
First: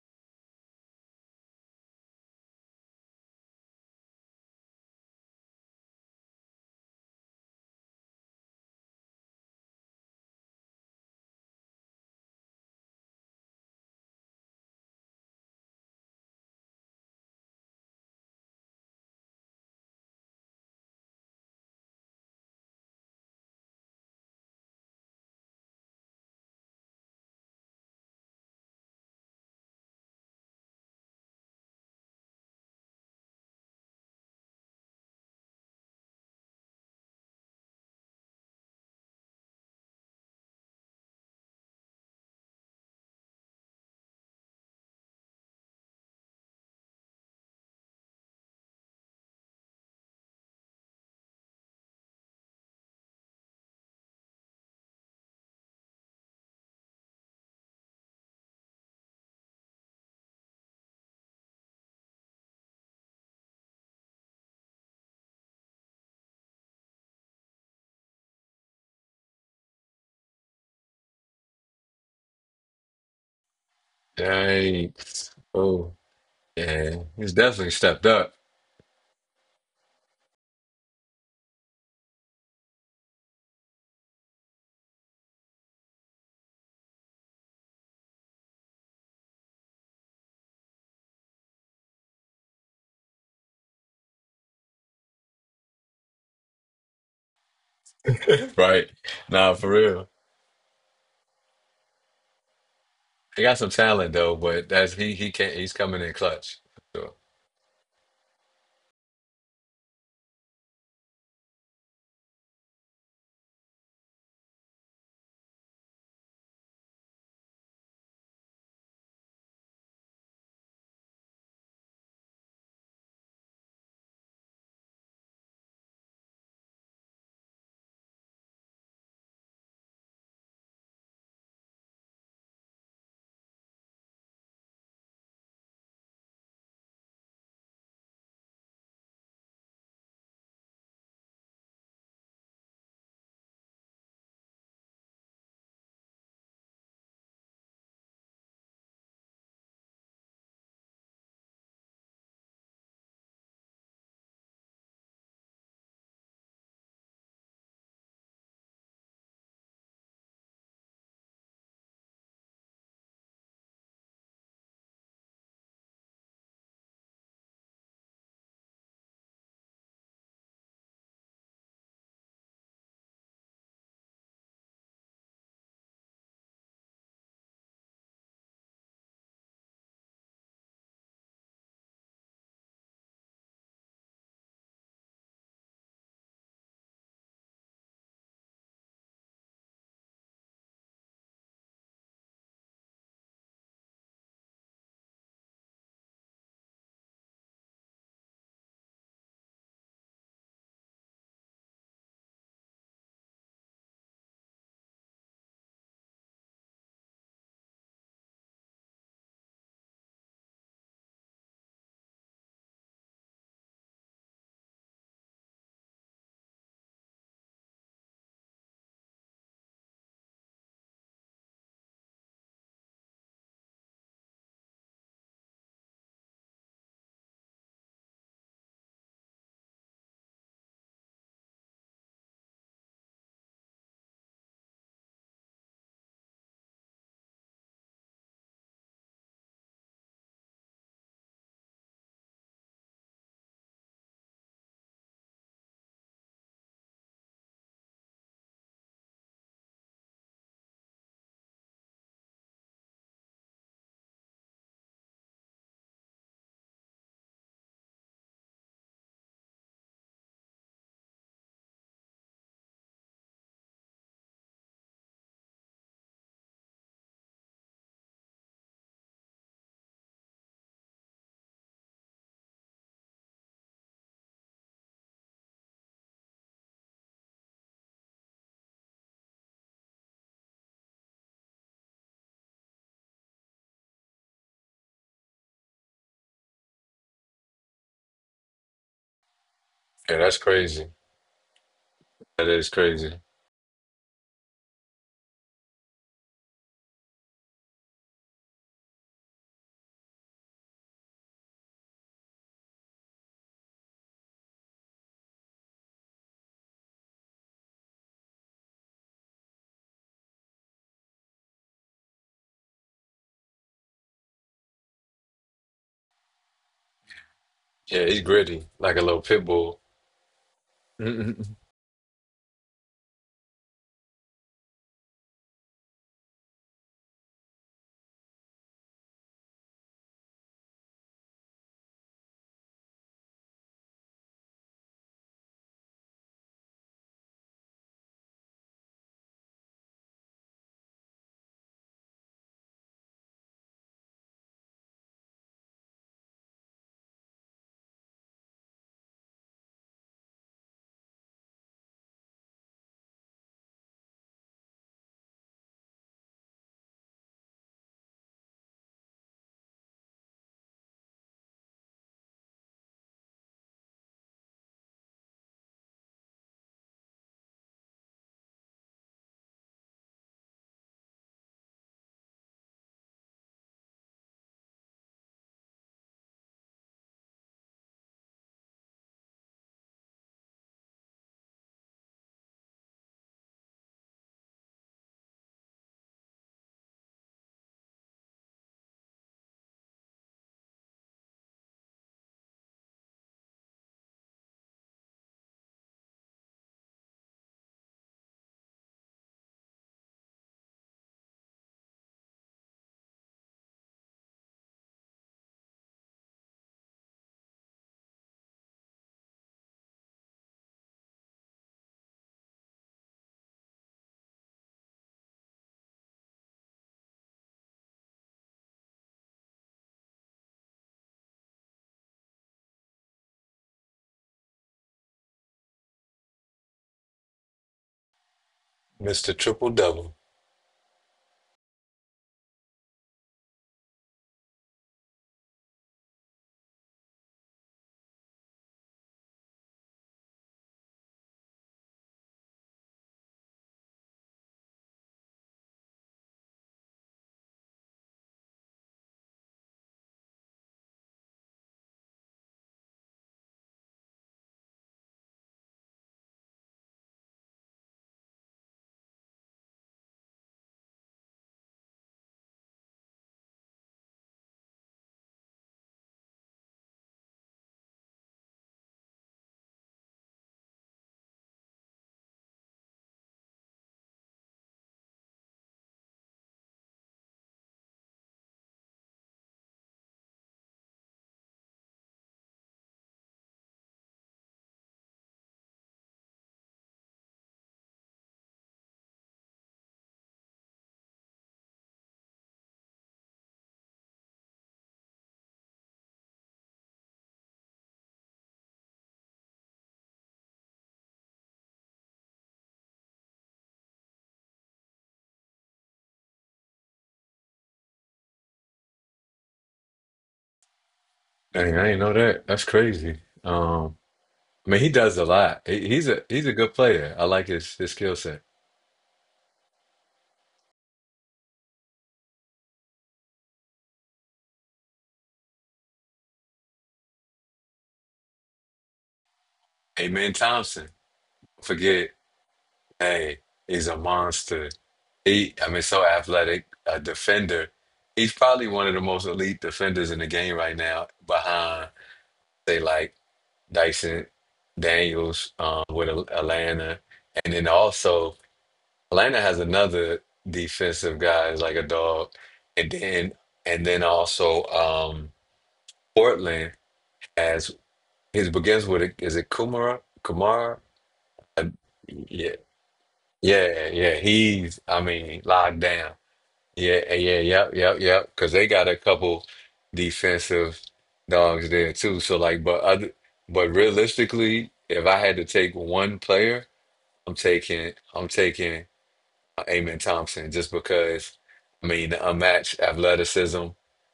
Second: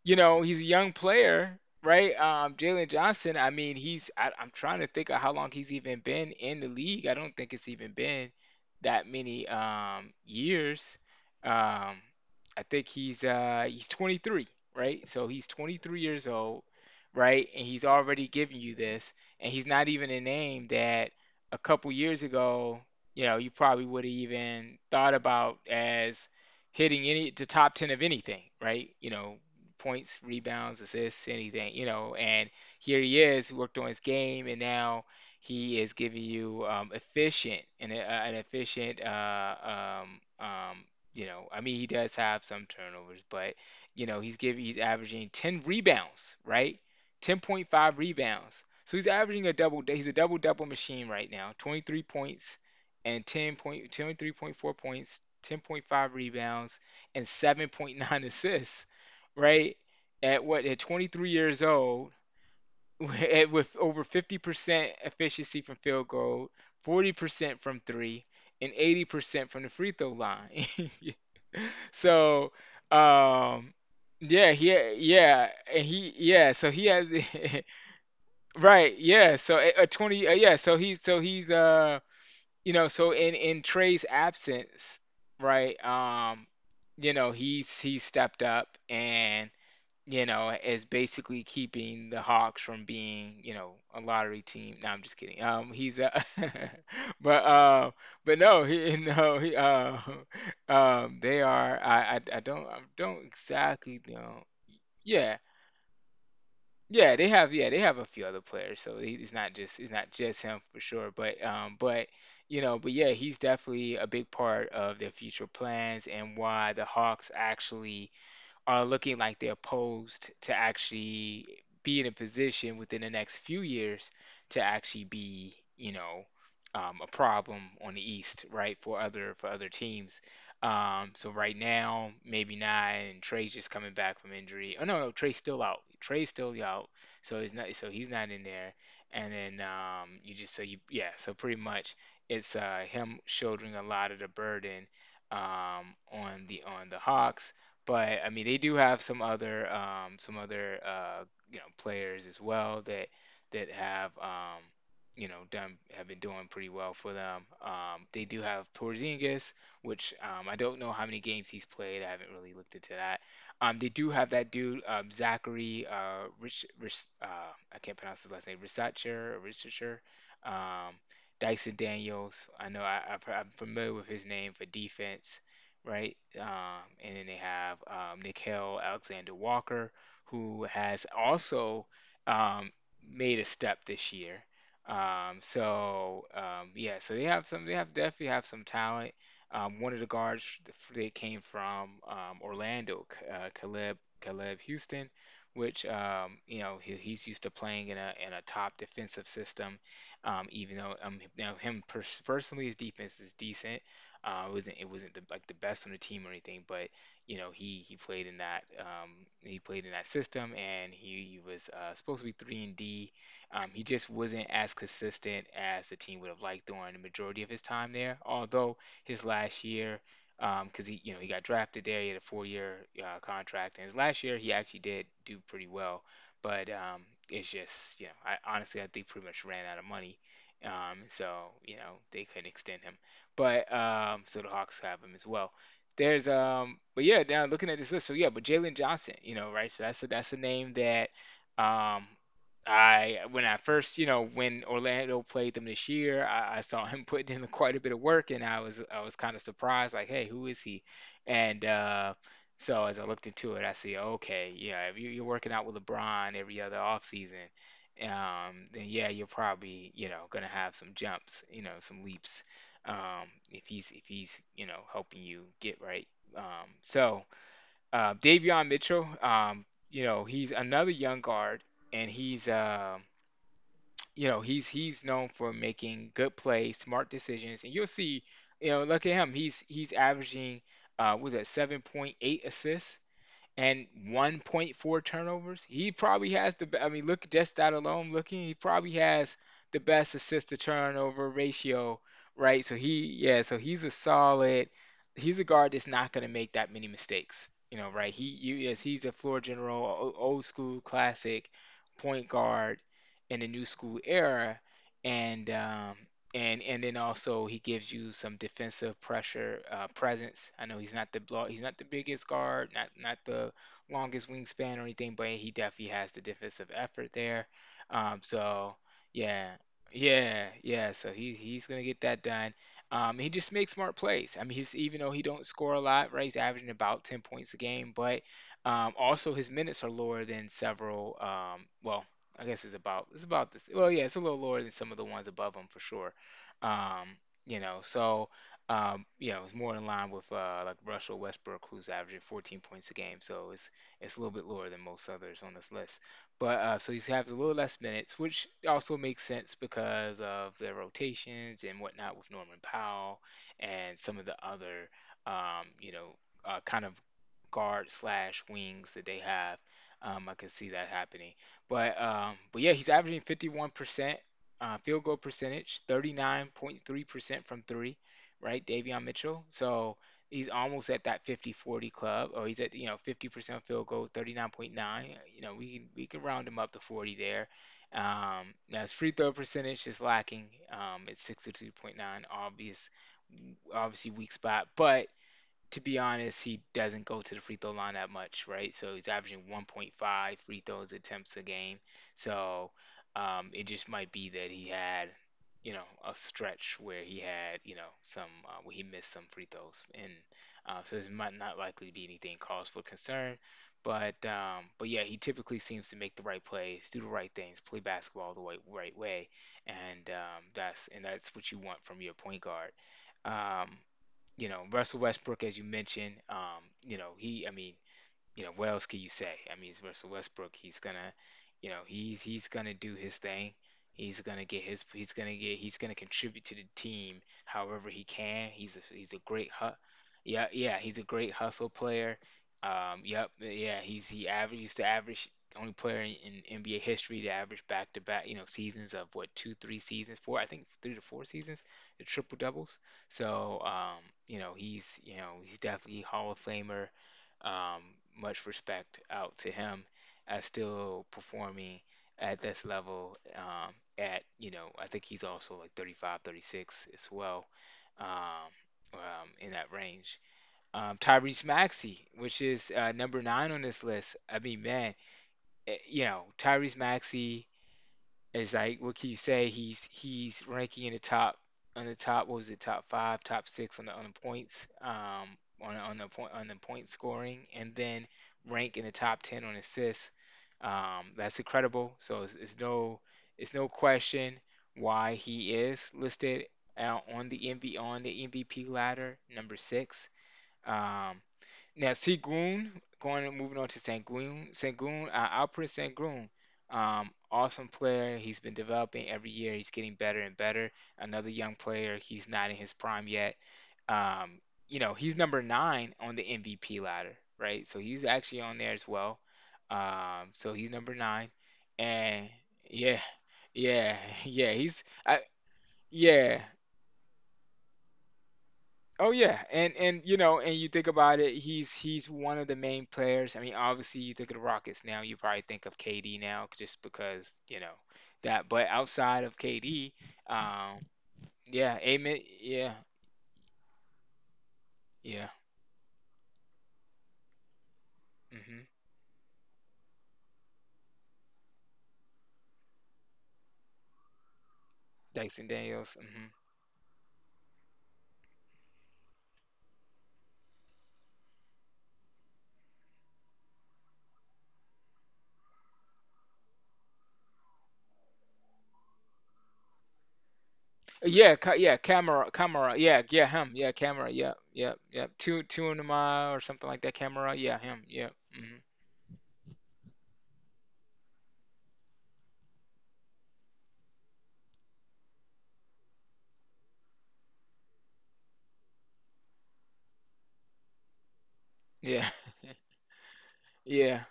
S2: you know, he's a young player, right? Jalen Johnson, I mean, I'm trying to think of how long he's even been in the league. I don't think it's even been that many years. Um, I think he's 23, right? So he's 23 years old, right? And he's already giving you this, and he's not even a name that a couple years ago, you know, you probably would have even thought about as hitting any the top 10 of anything, right? You know, points, rebounds, assists, anything, you know. And here he is, worked on his game, and now he is giving you efficient and an efficient, um, you know. I mean, he does have some turnovers, but you know, he's averaging 10 rebounds, right? 10.5 rebounds. So he's averaging a double. He's a double double machine right now. 23 points and 10 point, 23.4 points, 10.5 rebounds, and 7.9 assists, right? At what, at 23 years old, at, with over 50% efficiency from field goal, 40% from three, and 80% from the free throw line. So, um, yeah, he,
S1: Dang.
S2: yeah, and
S1: Oh,
S2: he, yeah, so he
S1: yeah.
S2: has,
S1: He's definitely stepped up.
S2: right, yeah, so yeah, so he's, you know, so in Trey's absence, right, you know, he's he stepped up and you know, is basically keeping the Hawks from being, you know, a lottery team. No, I'm just kidding. He's but uh, but no,
S1: Right.
S2: he no he
S1: Nah, for real.
S2: they are. I don't
S1: He got some
S2: exactly
S1: talent though,
S2: know.
S1: but that's he
S2: Yeah.
S1: can't he's coming in clutch.
S2: Yeah,
S1: So,
S2: they have a few other players, so it's not just him for sure, but you know, but yeah, he's definitely a big part of their future plans and why the Hawks actually are looking like they're posed to actually be in a position within the next few years to actually be, you know, a problem on the East, right, for other teams. So right now, maybe not, and Trey's just coming back from injury. Oh no, no, Trey's still out. Trey's still out, so he's not in there. And then you just so you yeah, so pretty much it's him shouldering a lot of the burden on the Hawks, but I mean, they do have some other you know, players as well that have you know, done have been doing pretty well for them. They do have Porzingis, which I don't know how many games he's played. I haven't really looked into that. They do have that dude Zachary Rich, Rich I can't pronounce his last name, Risacher or Risacher. Um, Dyson Daniels. I know I've, I'm familiar with his name for defense, right? And then they have Nickel Alexander Walker, who has also um, made a step this year. Yeah, so they have some. They have definitely have some talent. One of the guards they came from Orlando, Caleb Houston, which you know, he's used to playing in a top defensive system. Even though now personally his defense is decent, it wasn't like the best on the team or anything, but you know, he played in that he played in that system, and he was supposed to be three and D. He just wasn't as consistent as the team would have liked during the majority of his time there. Although his last year, because he you know, he got drafted there, he had a 4 year contract, and his last year he actually did do pretty well. But it's just, you know, I honestly I think pretty much ran out of money. Um, so you know, they couldn't extend him. But so the Hawks have him as well. There's but yeah, now looking at this list, so yeah, but Jalen Johnson, you know, right? So that's a, that's a name that um, I, when I first, you know, when Orlando played them this year, I saw him putting in quite a bit of work, and I was kind of surprised, like, hey, who is he? And so as I looked into it, I see, okay, yeah, if you're working out with LeBron every other offseason, then yeah, you're probably, you know, gonna have some jumps, you know, some leaps, if he's you know, helping you get right. Um, so Davion Mitchell, you know, he's another young guard, and he's, you know, he's known for making good plays, smart decisions, and you'll see, you know, look at him, he's averaging, was that 7.8 assists and 1.4 turnovers. He probably has the. I mean, look, just that alone. Looking, he probably has the best
S1: yeah, that's
S2: assist to
S1: crazy.
S2: turnover ratio,
S1: That
S2: right?
S1: is
S2: So
S1: crazy.
S2: yeah, so he's a solid. He's a guard that's not going to make that many mistakes, you know, right? Yes, he's a floor general, old school classic point guard in the new school era, and and then also he gives you some defensive pressure presence. I know he's not the biggest guard, not the longest wingspan or anything, but he definitely has the defensive effort there.
S1: Yeah,
S2: Um,
S1: he's gritty,
S2: so
S1: like a little pit
S2: yeah,
S1: bull.
S2: yeah. So
S1: Mr.
S2: he's gonna get that done. He just makes smart plays. I mean, he's even though he don't score a lot, right? He's averaging about 10 points a game, but also his minutes are lower than several. I guess it's about, this. Well, yeah, it's a little lower than some of the ones above him for sure. Um, you know, so you know, it's more in line with like Russell Westbrook, who's averaging 14 points a game. So it's a little bit lower than most others on this list. But so he's having a little less minutes, which also makes sense because of their rotations and whatnot with Norman Powell and some of the other you know, kind of guard slash wings that they have. I can see that happening. But yeah, he's averaging 51% field goal percentage, 39.3% from three, right? Davion Mitchell. So he's almost at that 50 40 club, or he's at, you know, 50% field goal, 39.9. You know, we can round him up to 40 there. Now his free throw percentage is lacking at 62.9, obvious, obviously weak spot, but to be honest, he doesn't go to the free throw line that much, right? So he's averaging 1.5 free throws attempts a game. So it just might be that he had, you know, a stretch where he had, you know, some where he missed some free throws, and so this might not likely be anything cause for concern. But yeah, he typically seems to make the right plays, do the right things, play basketball the right way, and that's what you want from your point guard. Um, Russell Westbrook, as you mentioned, you know, he, I mean, you know, what else can you say? I mean, it's Russell Westbrook. He's gonna do his thing. He's gonna get his. He's gonna get. He's gonna contribute to the team however he can. He's a great
S1: Triple
S2: hut.
S1: Double.
S2: Yeah, yeah, he's a great hustle player. Yep, yeah, he's he average. He's the average only player in NBA history to average back to back, seasons of what two, 3 seasons, 4, I think 3 to 4 seasons, the triple doubles. So he's definitely Hall of Famer, um, much respect out to him as still performing at this level, at you know I think he's also like 35, 36 as well, um, in that range. Tyrese maxey, which is number nine on this list. I mean, man, tyrese maxey, it's like what can you say? He's ranking in the top, on the top. What was it? Top five, top six on the points, on the point scoring, and then rank in the top ten on assists. That's incredible. So it's no question why he is listed on the MVP ladder, number six. Um, now Segun, going moving on to Sangoon. Sangoon, Alperen Sangoon, awesome player. He's been developing every year. He's getting better and better. Another young player. He's not in his prime yet. Um, he's number nine on the MVP ladder, right? So he's actually on there as well. So he's number nine,
S1: Dang, I ain't know
S2: and
S1: that. That's
S2: yeah,
S1: crazy.
S2: yeah, yeah.
S1: I mean, he does a lot.
S2: Yeah.
S1: He's a good player. I like his skill set.
S2: Oh yeah, and you think about it, he's one of the main players. I mean, obviously you think of the Rockets now, you probably think of KD now just because, you know, that. But outside of KD,
S1: Amen
S2: um,
S1: Thompson.
S2: yeah,
S1: Forget,
S2: Amen, yeah,
S1: hey, he's a monster.
S2: yeah.
S1: He, I mean, so athletic, a defender. He's
S2: Mm hmm.
S1: probably one of the most elite defenders in the game right now, behind say like Dyson
S2: Dyson
S1: Daniels
S2: Daniels.
S1: with
S2: Mm hmm.
S1: Atlanta, and then also Atlanta has another defensive guy is like a dog, and then and then also Portland. It begins with a, is it Kumara? Kumar?
S2: Yeah,
S1: Uh,
S2: yeah, Camera,
S1: yeah,
S2: Camera. Yeah, yeah, him. Yeah,
S1: yeah,
S2: Camera.
S1: yeah.
S2: Yeah, yeah,
S1: He's, I
S2: yeah.
S1: mean,
S2: Two in
S1: locked
S2: the
S1: down.
S2: mile or something like that.
S1: Yeah,
S2: Camera.
S1: yeah,
S2: Yeah,
S1: yep,
S2: him.
S1: yep,
S2: Yeah.
S1: yep.
S2: Mm hmm.
S1: Because they got a couple defensive dogs there too. So like, but realistically, if I had to take one player, I'm taking Amen Thompson just because. I
S2: Yeah.
S1: mean, the unmatched athleticism.
S2: Yeah.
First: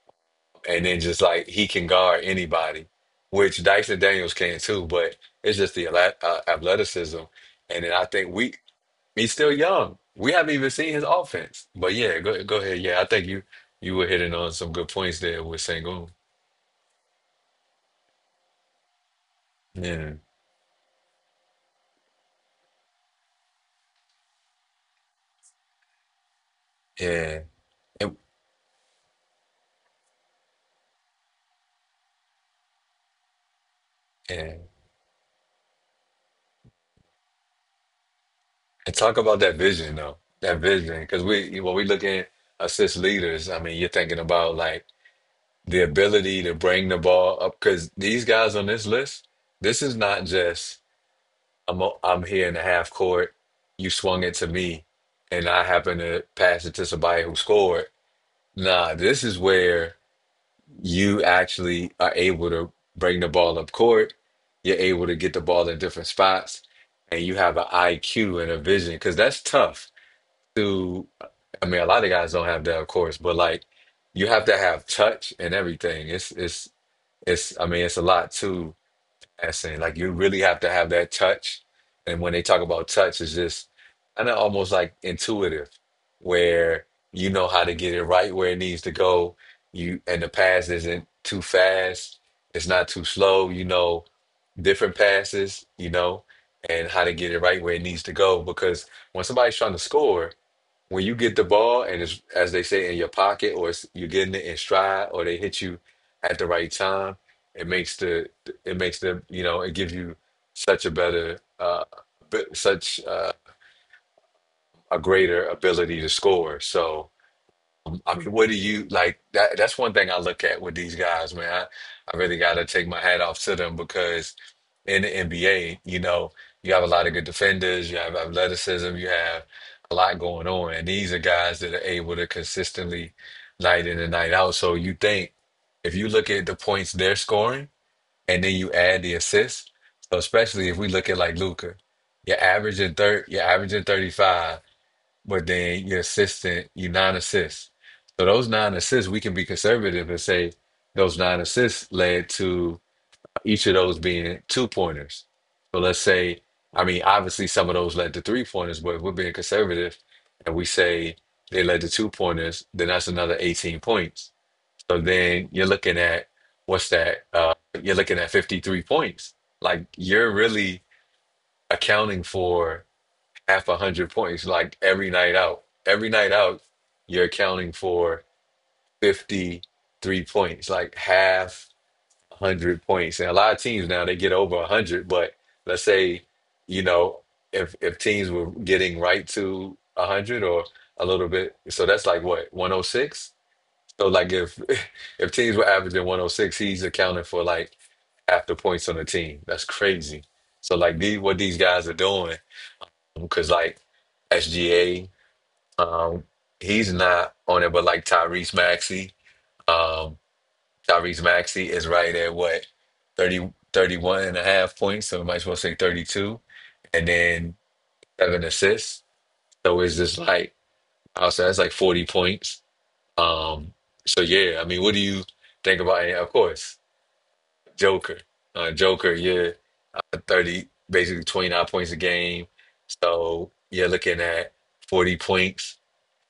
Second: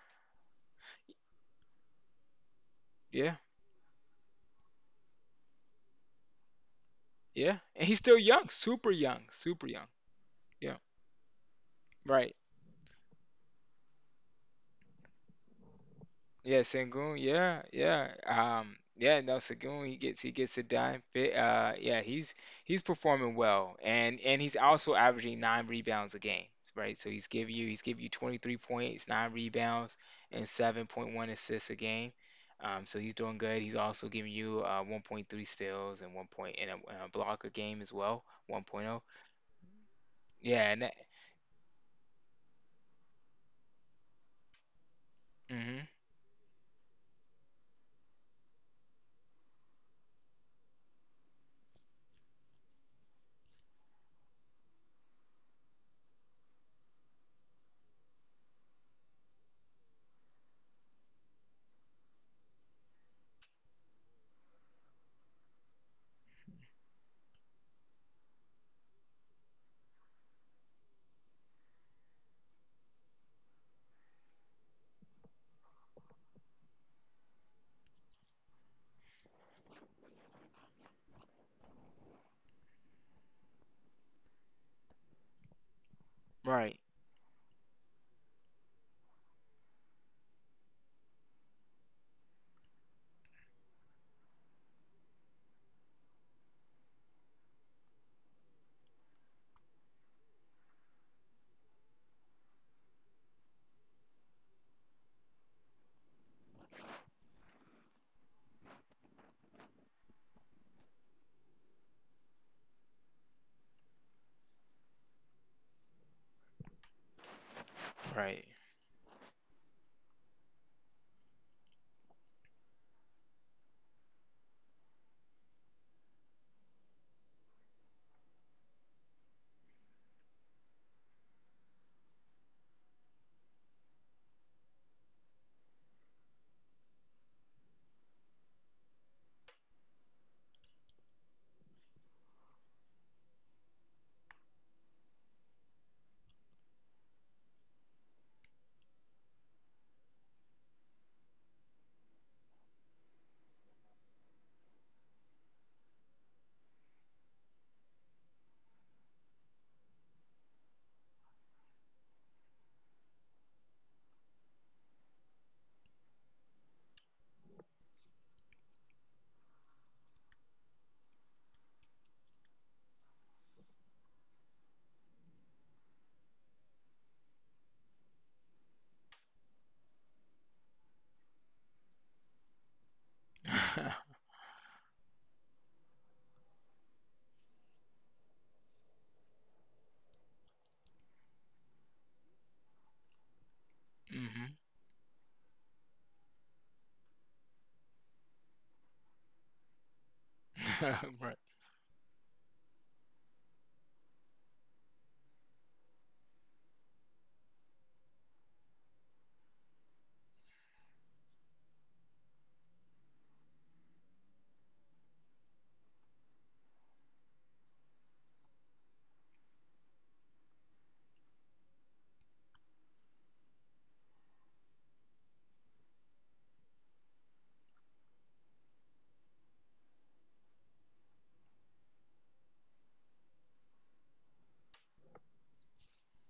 S1: And then just like he can guard anybody,
S2: Yeah.
S1: which Dyson Daniels can too. But it's just the athleticism,
S2: Yeah. And
S1: and then
S2: he's
S1: I
S2: still
S1: think
S2: young,
S1: we
S2: super young,
S1: he's still
S2: super young.
S1: young. We haven't even
S2: Yeah.
S1: seen his offense. But yeah,
S2: Right.
S1: go go ahead. Yeah, I think you were hitting on some good points there with Sengun.
S2: Yeah, Sengun. Yeah, yeah. Yeah, no, Sengun. He
S1: Yeah,
S2: gets a dime. Yeah, he's performing well, and he's also averaging 9 rebounds a game, right? So he's
S1: yeah,
S2: giving you he's giving you
S1: and,
S2: 23 points, 9 rebounds, and 7.1 assists a game. So he's doing good. He's also giving you
S1: and
S2: 1.3 steals and 1 point and a block a game as well,
S1: and
S2: 1.0.
S1: talk about that vision though. That
S2: Yeah, and that,
S1: vision, because we, when we look at assist leaders, I mean, you're thinking about like the
S2: mm-hmm.
S1: ability to bring the ball up. Because these guys on this list, this is not just, I'm I'm here in the half court. You swung it to me, and I happen to pass it to somebody who scored. Nah, this is where you actually are able to bring the ball up court. You're able to get the ball in different spots, and you have an IQ and a vision, because that's tough. To, I mean, a lot of guys don't have that, of course, but like you have to have touch and everything. It's it's. I mean, it's a lot too, passing. Like you really have to have that touch. And when they talk about touch, it's just kind of almost like intuitive,
S2: Right,
S1: where you know how to get it right where it needs to go. You and the pass isn't too fast. It's not too slow. You know, different passes. You know and how to get it right where it needs to go. Because when somebody's trying to score, when you get the ball and it's, as they say, in your pocket, or it's, you're getting it in stride, or they hit you at the right time, it it makes the, you know, it gives you such a better, b- such a greater ability to score. So, okay,
S2: right.
S1: what do you like? That that's one thing I look at with these guys, man. I really got to take my hat off to them because in the NBA, you know, you have a lot of good defenders, you have athleticism, you have a lot going on, and these are guys that are able to consistently, night in and night out. So you think, if you look at the points they're scoring, and then you add the assists, so especially if we look at like Luca, you're averaging 35, but then your assistant, you nine assists. So those nine assists, we can be conservative and say those nine assists led to each of those being two pointers. So let's say, I mean, obviously some of those led to three pointers, but if we're being conservative and we say they led to two pointers, then that's another 18 points. So then you're looking at what's that? You're looking at 53 points. Like you're really accounting for half a hundred points, like every night out. Every night out, you're accounting for 53 points, like half a hundred points. And a lot of teams now they get over a hundred, but let's say, you know, if teams were getting right to a hundred or a little bit, so that's like what, 106? So like
S2: Mm-hmm.
S1: if if teams were averaging 106, he's accounting for like half the points on the team. That's crazy. So like these,
S2: Right.
S1: what these guys are doing, because like SGA. Um, he's not on it, but like Tyrese Maxey, um, Tyrese Maxey is right at what, 30 31 and a half points, so we might as well say 32, and then seven assists. So it's just like, I'll say that's like 40 points. Um, so yeah, I mean, what do you think about it? Of course, Joker. Uh, Joker, yeah, 30, basically 29 points a game. So you're looking at 40 points.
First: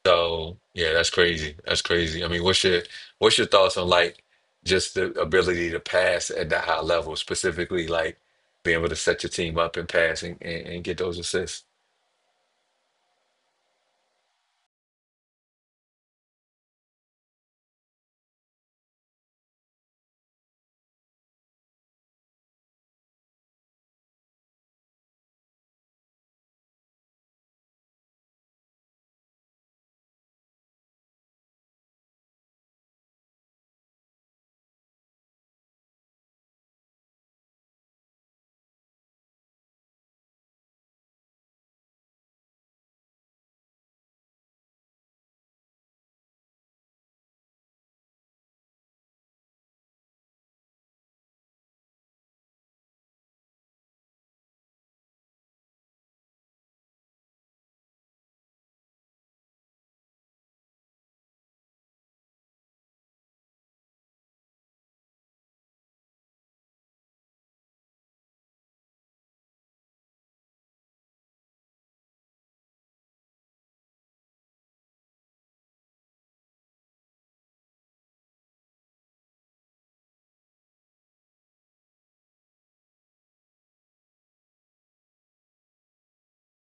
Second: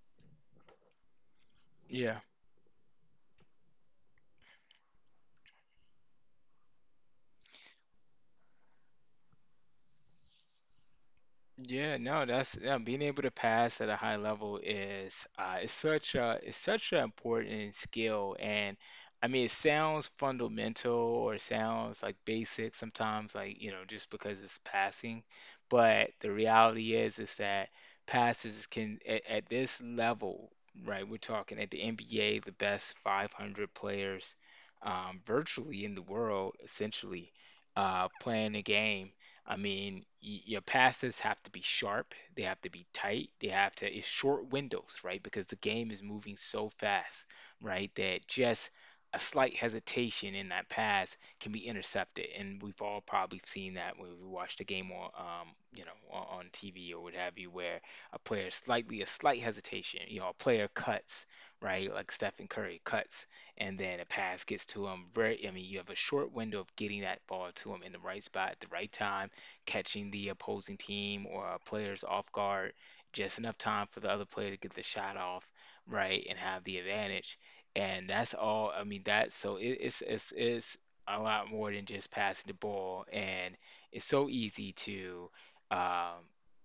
S1: So yeah, that's crazy. That's
S2: Yeah.
S1: crazy. I mean, what's your thoughts on like just the ability to pass at that high level, specifically like being able to set your team up and pass and get those assists?
S2: Yeah, no, that's yeah, being able to pass at a high level is such a is such an important skill, and I mean it sounds fundamental or it sounds like basic sometimes, like you know just because it's passing, but the reality is that passes can at this level, right? We're talking at the NBA, the best 500 players, virtually in the world, essentially playing a game. I mean, your passes have to be sharp, they have to be tight, it's short windows, right? Because the game is moving so fast, right? That just a slight hesitation in that pass can be intercepted. And we've all probably seen that when we watched a game on TV or what have you, where a slight hesitation, you know, a player cuts, right? Like Stephen Curry cuts, and then a pass gets to him. Very, I mean, you have a short window of getting that ball to him in the right spot at the right time, catching the opposing team or players off guard, just enough time for the other player to get the shot off, right, and have the advantage. And that's all. I mean, that's so it's it's a lot more than just passing the ball, and it's so easy to um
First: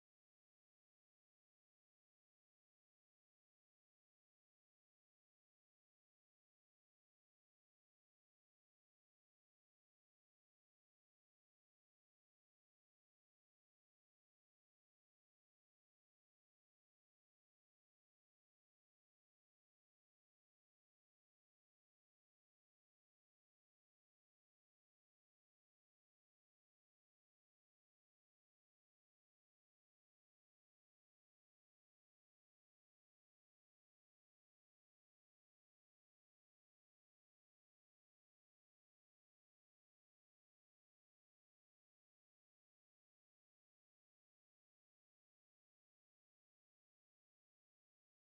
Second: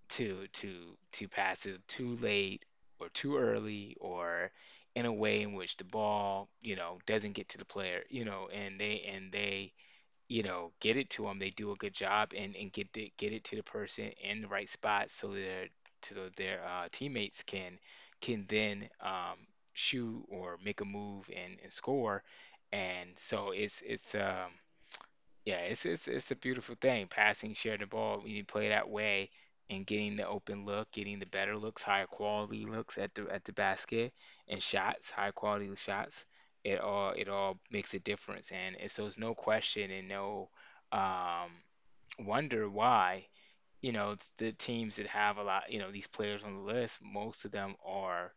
S2: to to to pass it too late or too early or in a way in which the ball, you know, doesn't get to the player, you know, and they, you know, get it to them. They do a good job and get get it to the person in the right spot so their teammates can then shoot or make a move and score. And so it's yeah, it's it's a beautiful thing. Passing, sharing the ball when you play that way and getting the open look, getting the better looks, higher quality looks at the basket and shots, high quality shots. It all makes a difference, and it's, so it's no question and no, um, wonder why, you know, it's the teams that have a lot, you know, these players on the list. Most of them are,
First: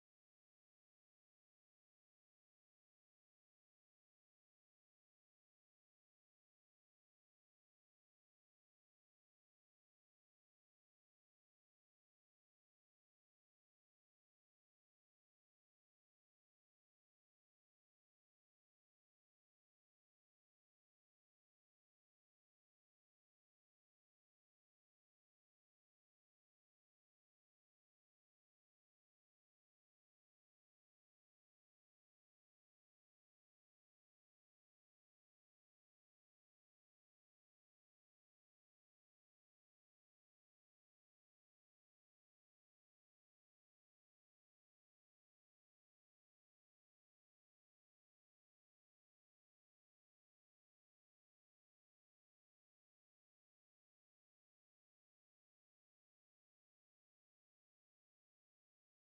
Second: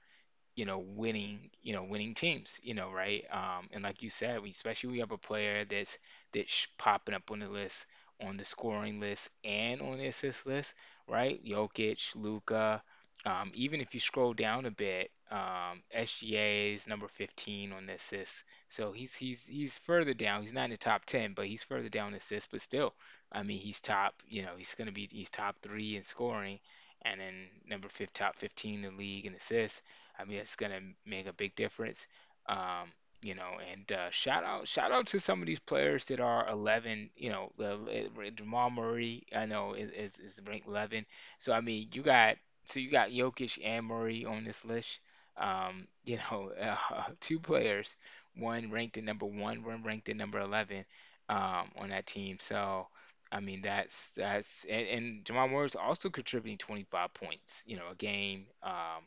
S2: you know, winning teams, you know, right? And like you said, we, especially we have a player that's popping up on the list, on the scoring list, and on the assist list, right? Jokic, Luka. Even if you scroll down a bit, SGA is number 15 on the assists, so he's he's further down. He's not in the top 10, but he's further down in assists. But still, I mean, he's top. You know, he's gonna be he's top three in scoring, and then number fifth, top 15 in the league in assists. I mean, it's gonna make a big difference. Um, you know, and shout out to some of these players that are 11. You know, Jamal Murray, I know is ranked 11. So I mean, you got Jokic and Murray on this list. You know, two players, one ranked at number one, one ranked at number 11, on that team. So. I mean, and Jamal Murray's also contributing 25 points, you know, a game. Um,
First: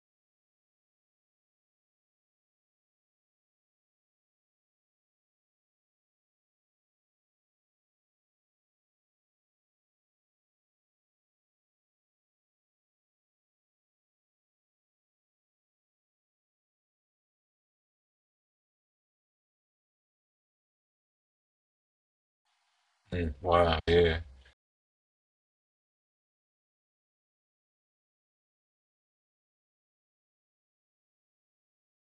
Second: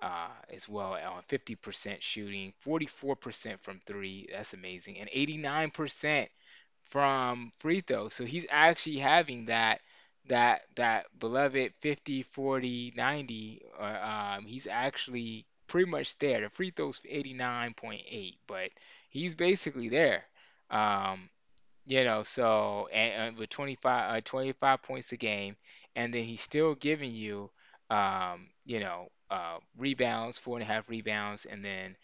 S2: uh, As well, on 50% shooting, 44% from three. That's amazing. And 89% from free throw. So he's actually having that beloved 50 40 90. 40, he's actually pretty much there. The free throw's 89.8, but he's basically there. Um, you know, so
S1: Mm,
S2: and with
S1: wow, yeah.
S2: 25 points a game, and then he's still giving you, you know, rebounds, four and a half rebounds, and then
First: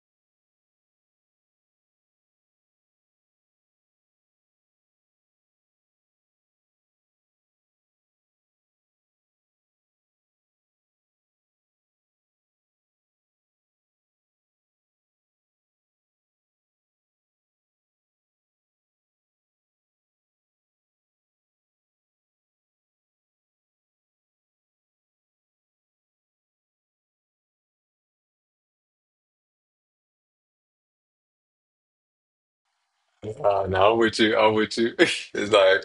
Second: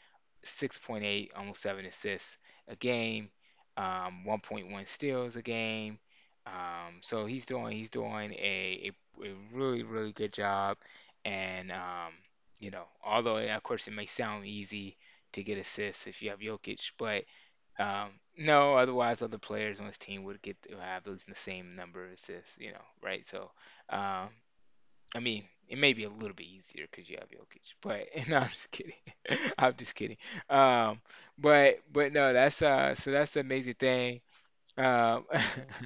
S2: 6.8, almost seven assists a game, 1.1 steals a game. So he's doing a really really good job, and you know, although of course it may sound easy to get assists if you have Jokic, but um, no, otherwise other players on his team would get to have those the same number of assists, you know, right? So, um, I mean, it may be a little bit easier because you have Jokic, but no, I'm just kidding. I'm just kidding. Um, but no, that's so that's the amazing
S1: No, I'm with
S2: thing.
S1: you. I'm with you.
S2: Um,
S1: It's like,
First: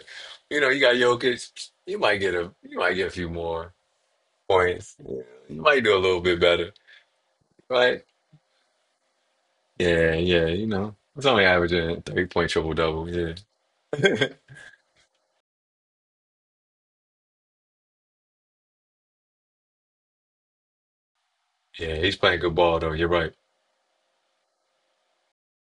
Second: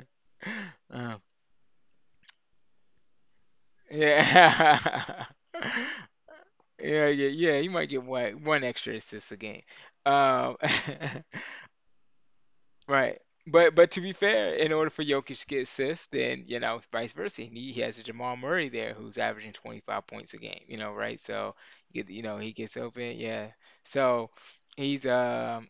S1: you know, you got
S2: um,
S1: Jokic, you might get a, you might get a few more
S2: yeah.
S1: points. Yeah, you might do a little bit better,
S2: Yeah, yeah, yeah. You might
S1: right?
S2: get one extra assist a game.
S1: Yeah, yeah,
S2: Um,
S1: you know. It's only averaging three point triple double,
S2: Right.
S1: yeah.
S2: But to be fair, in order for Jokic to get assists, then you know, vice versa, he has a Jamal Murray there who's averaging 25 points a game, you know, right? So
S1: Yeah,
S2: you get,
S1: he's
S2: you know,
S1: playing
S2: he
S1: good
S2: gets
S1: ball though. You're
S2: open,
S1: right.
S2: yeah. So he's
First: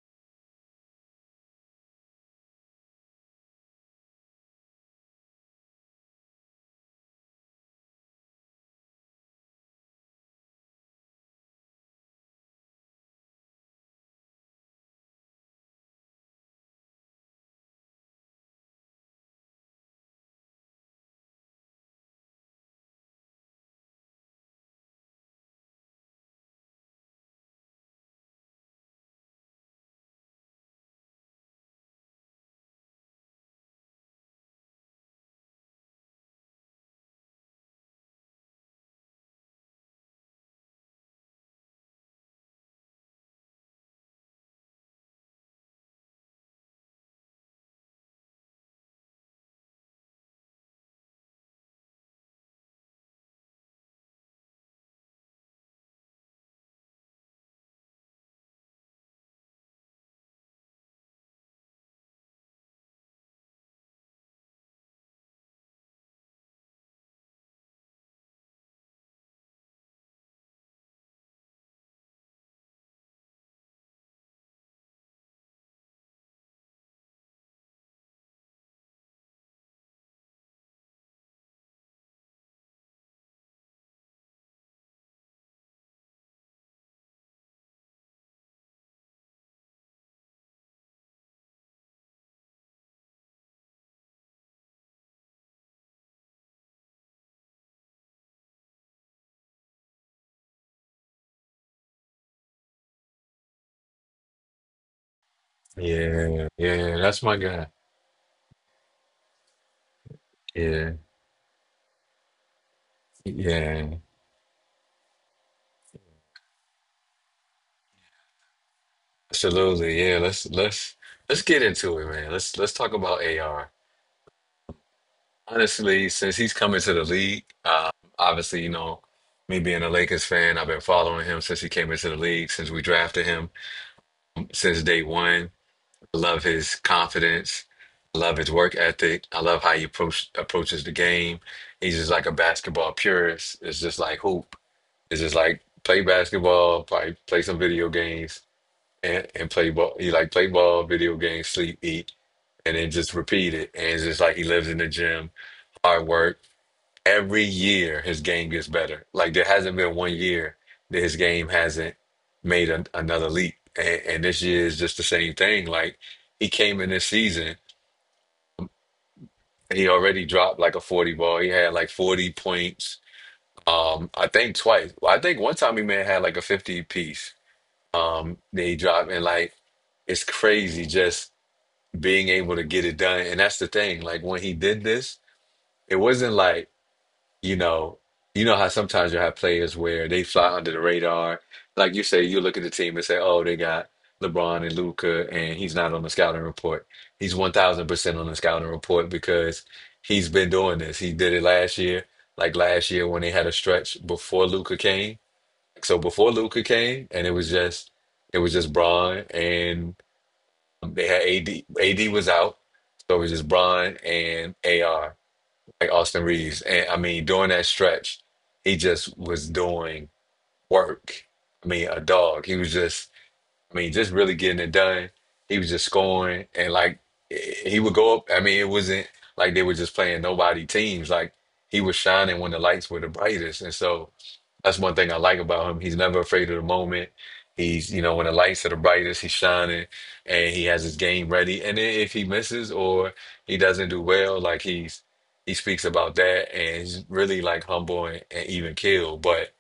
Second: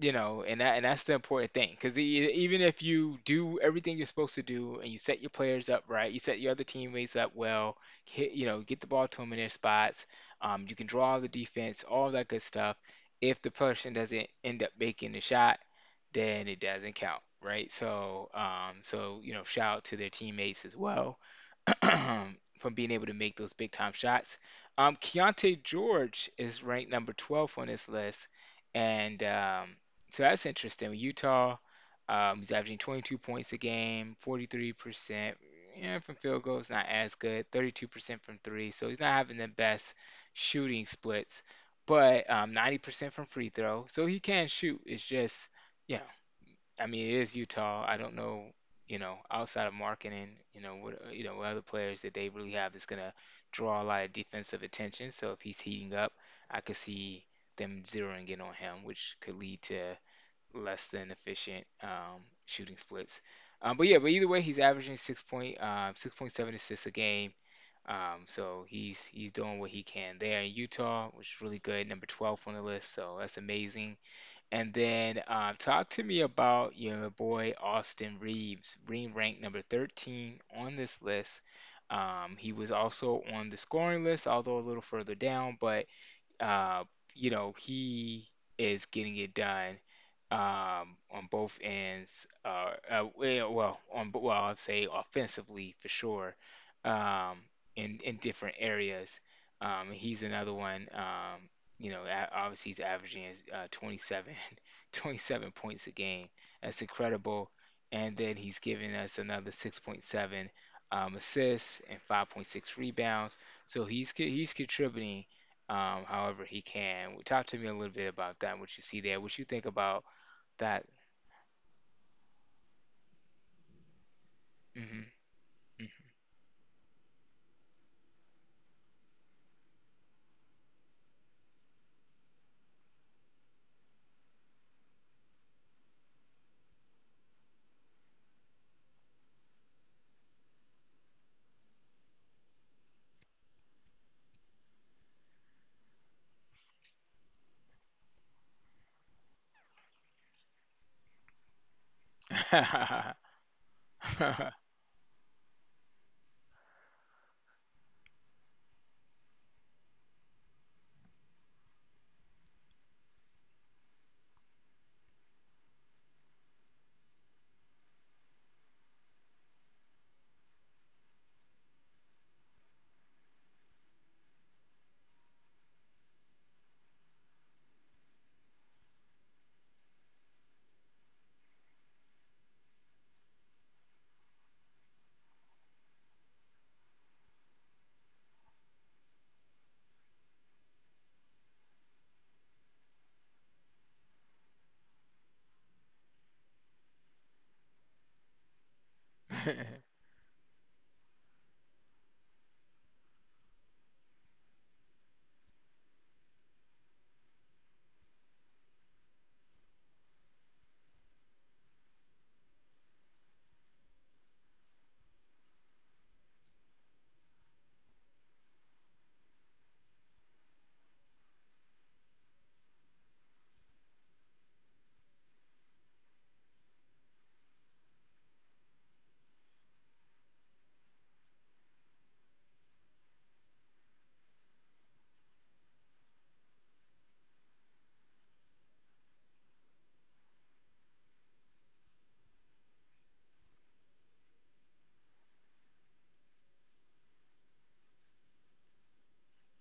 S2: you know, and that's the important thing because even if you do everything you're supposed to do and you set your players up right, you set your other teammates up well, hit, you know, get the ball to them in their spots, you can draw the defense, all that good stuff. If the person doesn't end up making the shot, then it doesn't count, right? So, so you know, shout out to their teammates as well from being able to make those big time shots. Keontae George is ranked number 12 on this list, and so that's interesting. Utah, he's averaging 22 points a game, 43%. Yeah, from field goals, not as good. 32% from three, so he's not having the best shooting splits, but 90% from free throw, so he can shoot. It's just you know, I mean, it is Utah. I don't know, you know, outside of marketing, you know, what, you know, what other players that they really have that's gonna draw a lot of defensive attention. So if he's heating up, I could see them zeroing in on him, which could lead to less than efficient shooting splits. But yeah, but either way, he's averaging 6.7 assists a game. So he's doing what he can there in Utah, which is really good, number 12 on the list. So that's amazing. And then talk to me about your boy Austin Reeves, being ranked number 13 on this list. He was also on the scoring list, although a little further down, but uh, he is getting it done on both ends. Well, I'd say offensively for sure, um, in different areas. He's another one. Obviously he's averaging uh, 27, 27 points a game.
S1: Yeah,
S2: That's
S1: yeah, that's my
S2: incredible.
S1: guy.
S2: And then he's giving us another 6.7
S1: Yeah,
S2: assists and 5.6 rebounds. So
S1: yeah,
S2: he's contributing however he can. Talk to me a little bit about that, what you see there, what you think about
S1: absolutely. Yeah, let's
S2: that.
S1: let's let's get into it, man. Let's talk about AR.
S2: Hmm,
S1: Honestly, since he's coming to the league, obviously, you know, me being a Lakers fan, I've been following him since he came into the league, since we drafted him, since day one. I love his confidence. I love his work ethic. I love how he approaches the game. He's just like a basketball purist. It's just like hoop. It's just like play basketball, probably play some video games, and play ball. He like play ball, video games, sleep, eat, and then just
S2: hmm.
S1: repeat it. And it's just like he lives in the gym, hard work. Every year his game gets better. Like there hasn't been one year that his game hasn't made an another leap. And this year is just the same thing. Like he came in this season, he already dropped like a 40 ball. He had like 40 points. I think twice. Well, I think one time he may have had like a 50 piece they drop, and like it's crazy just being able to get it done. And that's the thing, like when he did this, it wasn't like, you know, you know how sometimes you have players where they fly under the radar, like you say you look at the team and say, oh, they got LeBron and Luca, and he's not on the scouting report. He's 1000% on the scouting report, because he's been doing this. He did it last year. Like last year when they had a stretch before Luca came, so before Luca came, and it was just Braun, and they had AD. AD was out, so it was just Braun and AR, like Austin Reeves. And I mean, during that stretch, he just was doing work. I mean, a dog. He was just, I mean, just really getting it done. He was just scoring, and like he would go up. I mean, it wasn't like they were just playing nobody teams. Like he was shining when the lights were the brightest, and so. That's one thing I like about him. He's never afraid of the moment. He's, you know, when the lights are the brightest, he's shining and he has his game ready. And then if he misses or he doesn't do well, like he speaks about that, and he's really like humble and even keel. But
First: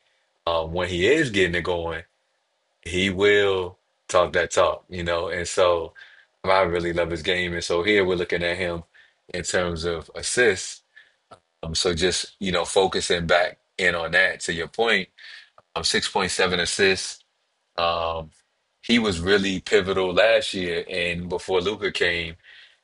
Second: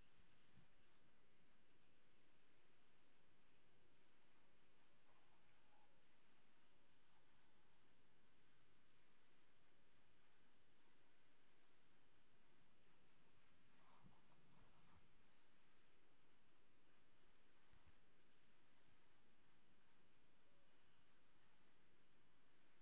S1: um, when he is getting it going, he will talk that talk, you know. And so I really love his game. And so here we're looking at him in terms of assists. So just, focusing back in on that to your point 6.7 assists. Um, he was really pivotal last year and before Luca came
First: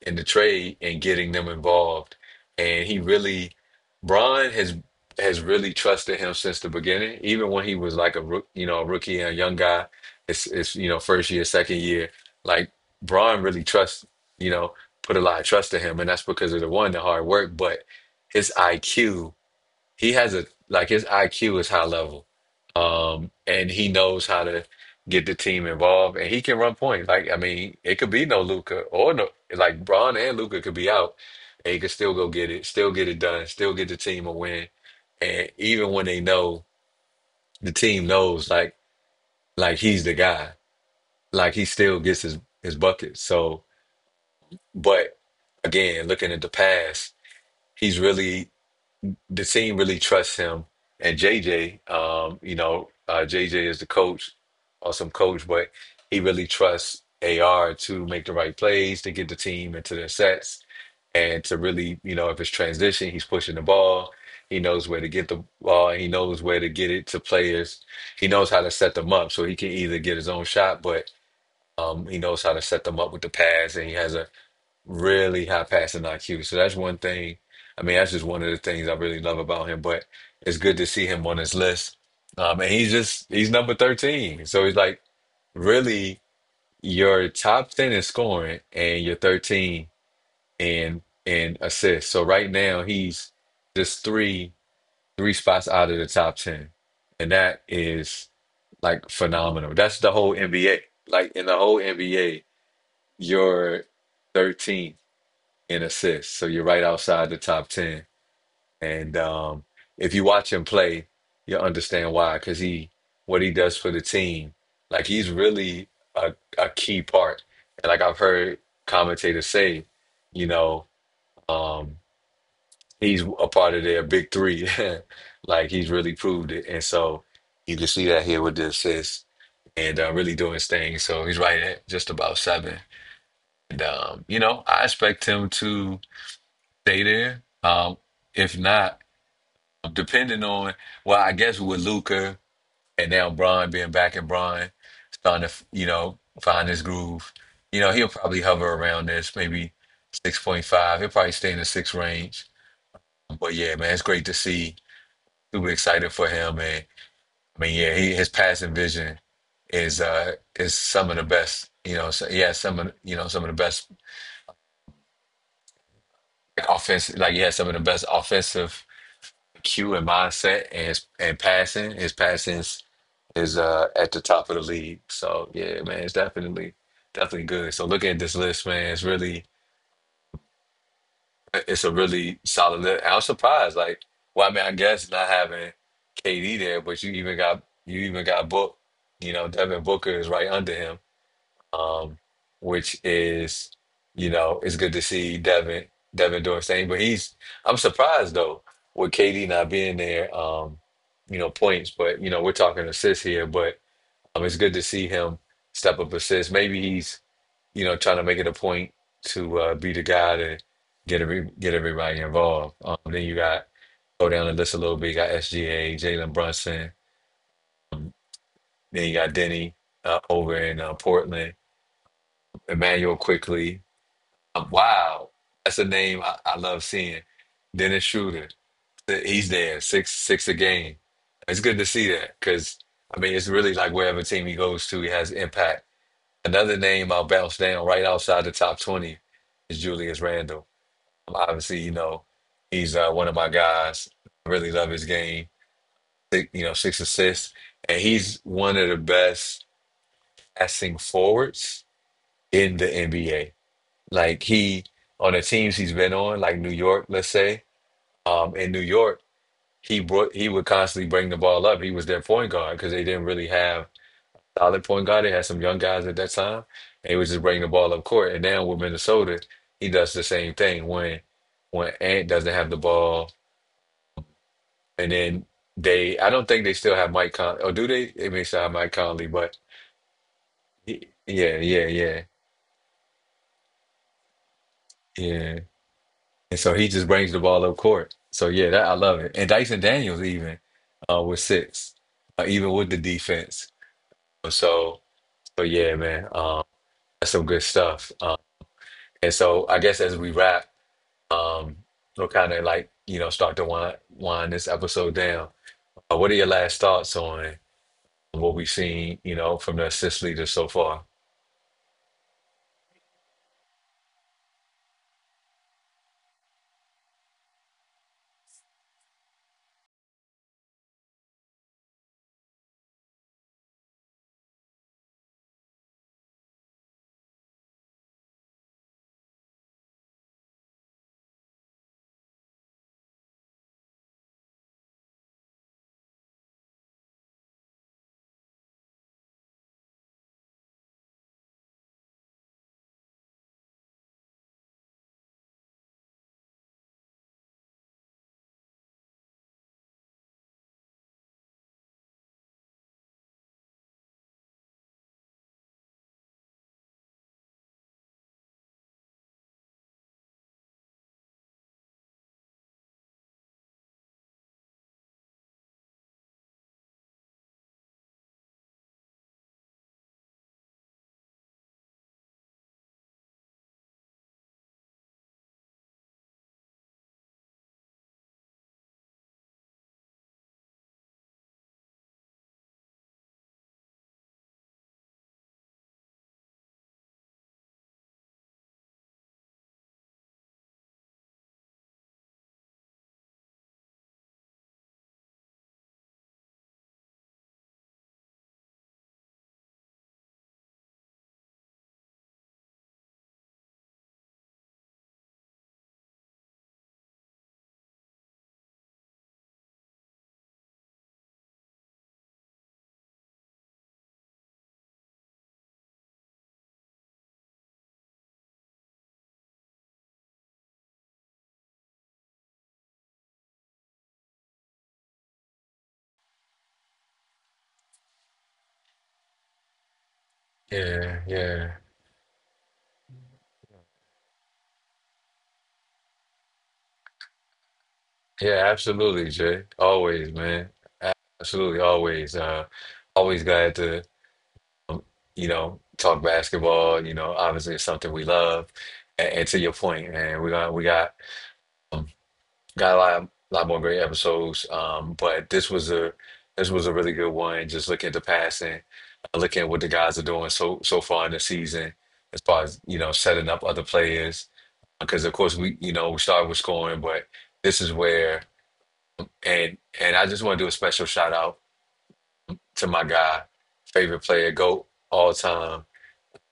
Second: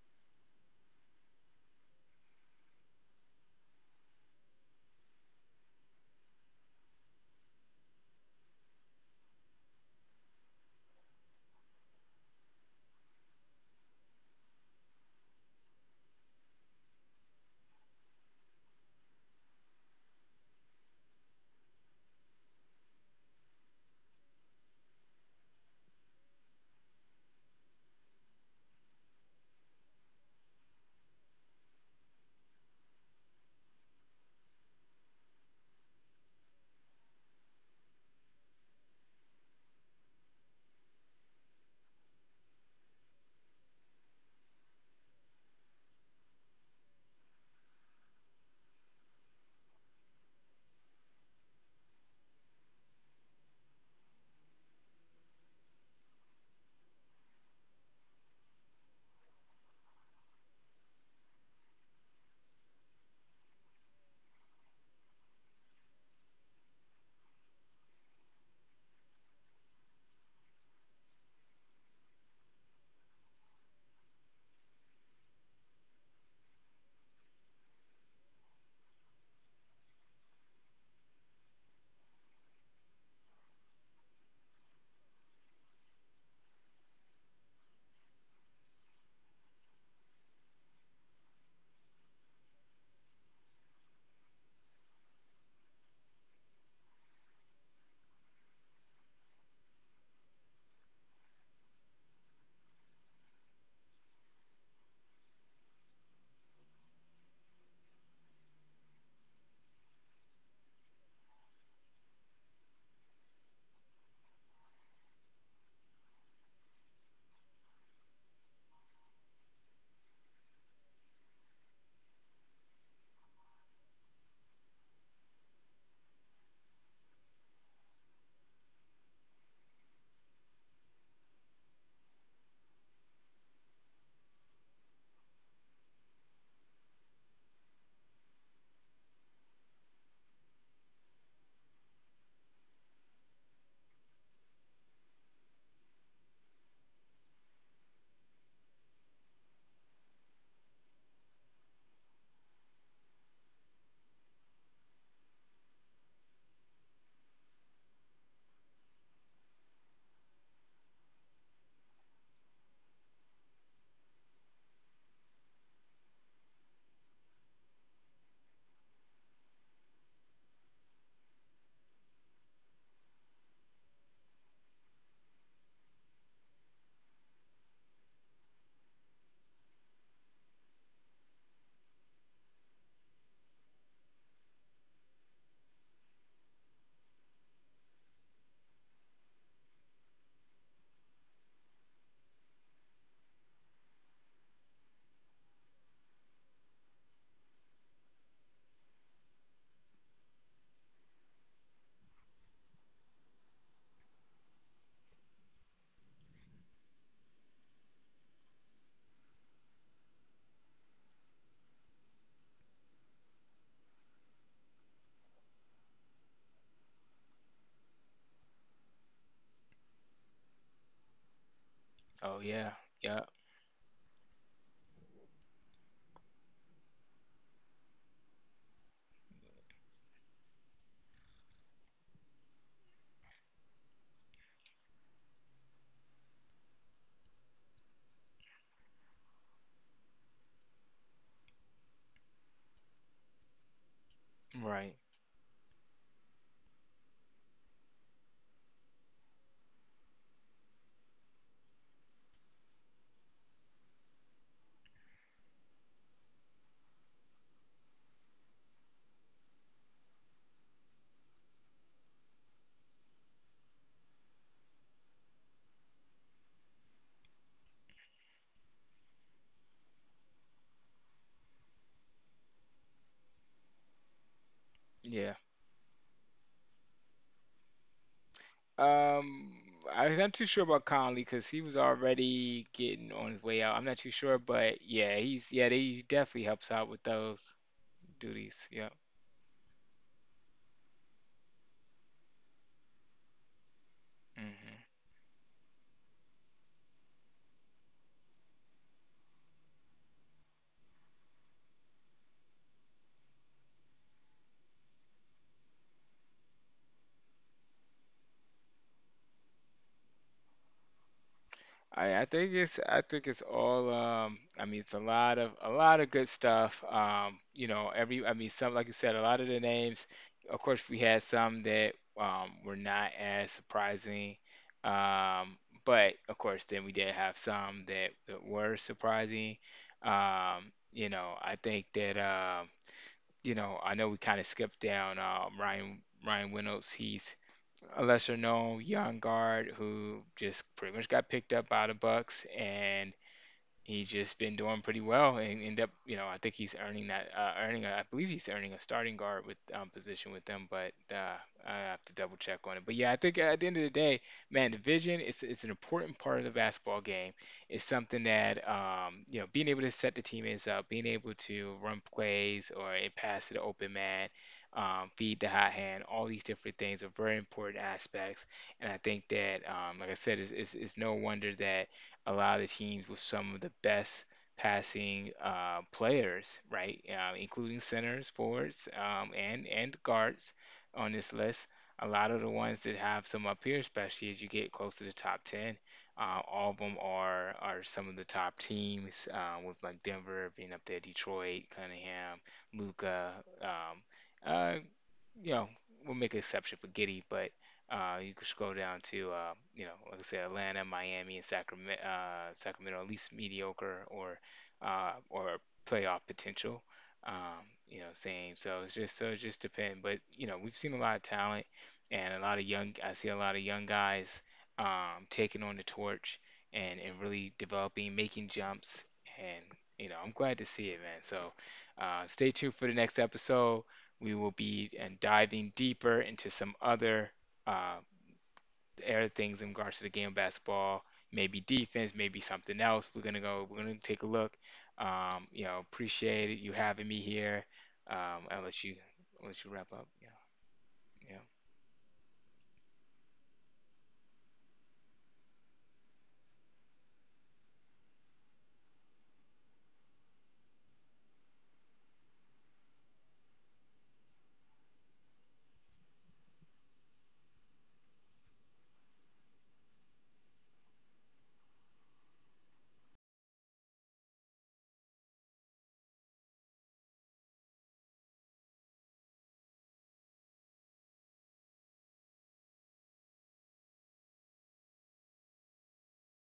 S1: in the trade and getting them involved. And Bron has really trusted him since the beginning, even when he was like a rook, you know, a rookie and a young guy. It's you know first year, second year. Like Bron really trusts, you know, put a lot of trust in him, and that's because of the one, the hard work, but his IQ he has a his IQ is high level, and he knows how to get the team involved, and he can run point. Like I mean, it could be no Luca or no like Braun and Luca could be out, and he could still go get it, still get it done, still get the team a win, and even when the team knows like he's the guy, like he still gets his buckets. So, but again, looking at the past, he's really. The team really trusts him. And JJ, JJ is the coach, awesome coach, but he really trusts AR to make the right plays, to get the team into their sets, and to really, you know, if it's transition, he's pushing the ball. He knows where to get the ball. He knows where to get it to players. He knows how to set them up, so he can either get his own shot, but he knows how to set them up with the pass, and he has a really high passing IQ. So that's one thing. I mean, that's just one of the things I really love about him. But it's good to see him on this list. And he's just he's number 13. So he's like really your top 10 in scoring and your 13 in assists. So right now he's just three spots out of the top 10. And that is like phenomenal. That's the whole NBA. Like in the whole NBA, you're 13th in assists. So you're right outside the top 10. And if you watch him play, you'll understand why. What he does for the team, like he's really a key part. And like I've heard commentators say, you know, um, he's a part of their big three. Like he's really proved it. And so you can see that here with the assists and really doing his thing. So he's right at just about seven. And, you know, I expect him to stay there. If not, depending on I guess with Luca and now Bron being back and Bron starting to you know find his groove, you know he'll probably hover around this maybe 6.5. He'll probably stay in the six range. But yeah, man, it's great to see. Super excited for him, and I mean, yeah, his passing vision is uh is some of the best. You know, so he has some of you know some of the best offense. Like he has some of the best offensive Q and mindset and passing. His passing is at the top of the league. So yeah, man, it's definitely good. So looking at this list, man, it's a really solid list. I'm surprised, like, well, I mean, I guess not having KD there, but you even got Book. You know, Devin Booker is right under him um, which is, you know, it's good to see Devin doing his thing. But he's I'm surprised though with KD not being there, you know, points. But you know, we're talking assists here. But it's good to see him step up assists. Maybe he's you know trying to make it a point to be the guy to get everybody involved. Then you got go down the list a little bit. You got SGA, Jalen Brunson. Um, Then you got Denny over in Portland.
S2: Oh, yeah,
S1: Emmanuel
S2: yeah,
S1: quickly. Wow, that's a name I love seeing. Dennis Schroeder, he's there six six a game. It's good to see that because I mean it's really like wherever team he goes to, he has impact. Another name I'll bounce down right outside the top 20 is Julius Randle. Obviously, you know he's one of my guys. I really love
S2: right,
S1: his game. Six, you know, six assists, and he's one of the best passing forwards in the NBA. Like he on the teams he's been on, like New York, let's say, in New York, he would constantly bring the ball up. He was their point guard because they didn't really have solid point guard. They had some young guys at that time, and he was just bringing the ball up court. And now with Minnesota, he does the same thing when Ant doesn't have the ball, and
S2: yeah.
S1: then they I don't think they still have Mike Con or do they? They may still have Mike Conley,
S2: Um,
S1: but
S2: I'm not too sure about Conley because
S1: yeah,
S2: he was
S1: yeah, yeah,
S2: already getting on his way out. I'm not too sure, but yeah, he's
S1: yeah.
S2: yeah, they he definitely
S1: And so
S2: helps
S1: he
S2: out with
S1: just brings the
S2: those
S1: ball up court. So yeah,
S2: duties.
S1: that
S2: Yeah.
S1: I love it. And Dyson Daniels even with six, even with the defense.
S2: Hmm.
S1: So so yeah, man, that's some good stuff. And so I guess as we wrap, um, we'll kind of like you know start to wind this episode down. What are your last thoughts on what we've seen? You know, from the assist leaders so far.
S2: I think it's all I mean it's a lot of good stuff. Every I mean some, like you said, a lot of the names, of course we had some that were not as surprising. Um, but of course then we did have some that were surprising. I think that I know we kind of skipped down Ryan Reynolds. He's a lesser known young guard who just pretty much got picked up by the Bucks, and he's just been doing pretty well and end up, I think he's earning that, earning, a, I believe he's earning a starting guard with position with them, but I have to double check on it. But yeah, I think at the end of the day, man, the vision is it's an important part of the basketball game. It's something that, being able to set the teammates up, being able to run plays or a pass to the open man. Feed the hot hand, all these different things are very important aspects. And I think that, like I said, it's no wonder that a lot of teams with some of the best passing players, right? Including centers, forwards, and guards on this list. A lot of the ones that have some up here, especially as you get close to the top 10, all of them are some of the top teams, with like Denver being up there, Detroit, Cunningham, Luca, um, uh, you know, we'll make an exception for Giddy, but you could scroll down to, like I said, Atlanta, Miami, and Sacramento, Sacramento at least mediocre or playoff potential. Same. So it just depends. But we've seen a lot of talent and a lot of young. I see a lot of young guys taking on the torch and really developing, making jumps, and I'm glad to see it, man. So stay tuned for the next episode, we will be and diving deeper into some other uh, air things in regards to the game of basketball,
S1: Yeah,
S2: maybe
S1: yeah,
S2: defense, maybe something else. We're gonna go. We're gonna take a look. Appreciate it, you having me here. Um, I'll
S1: yeah.
S2: let you
S1: Absolutely,
S2: I'll
S1: Jay.
S2: let you wrap up.
S1: Always,
S2: Yeah,
S1: man.
S2: yeah,
S1: Absolutely, always. Always glad to you know, talk basketball. You know, obviously it's something we love. And to your point, man, we um, got a lot more great episodes. But this was a really good one. Just looking at the passing, looking at what the guys are doing so far in the season, as far as you know, setting up other players. Because of course we you know we started with scoring, but this is where and I just want to do a special shout out to my guy, favorite player, GOAT all time,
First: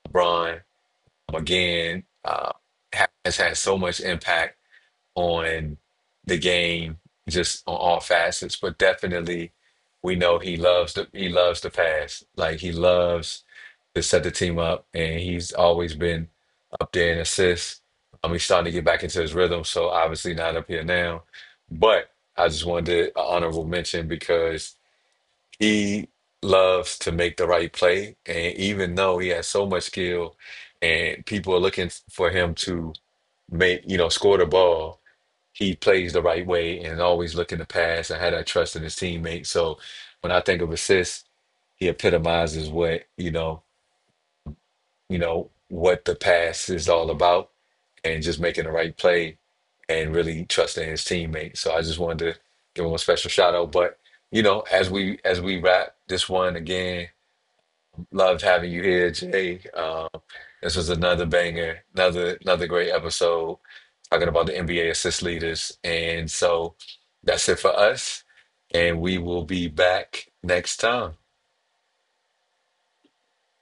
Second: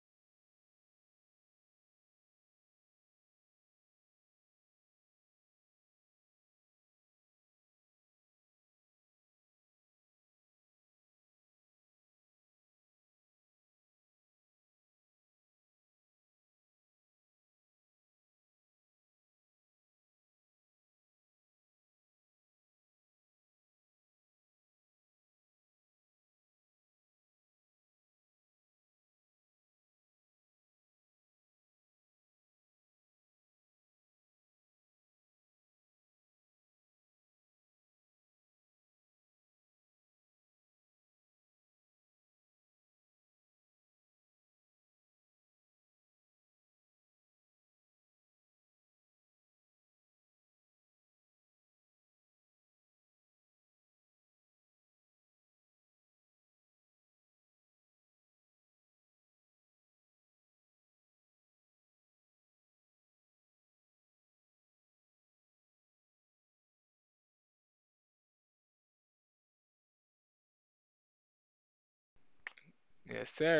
S1: LeBron. Again has had so much impact on the game, just on all facets. But definitely, we know he loves the pass. Like he loves to set the team up, and he's always been up there in assists. He's starting to get back into his rhythm, so obviously not up here now. But I just wanted to- an honorable mention because he loves to make the right play, and even though he has so much skill and people are looking for him to make, you know, score the ball, he plays the right way and always looking to pass and had that trust in his teammates. So when I think of assists, he epitomizes you know, what the pass is all about and just making the right play and really trusting his teammates. So I just wanted to give him a special shout out. But you know, as we wrap this one again, loved having you here, Jay. This was another banger, another great episode talking about the NBA assist leaders. And so that's it for us. And we will be back next time.
S2: yes, sir.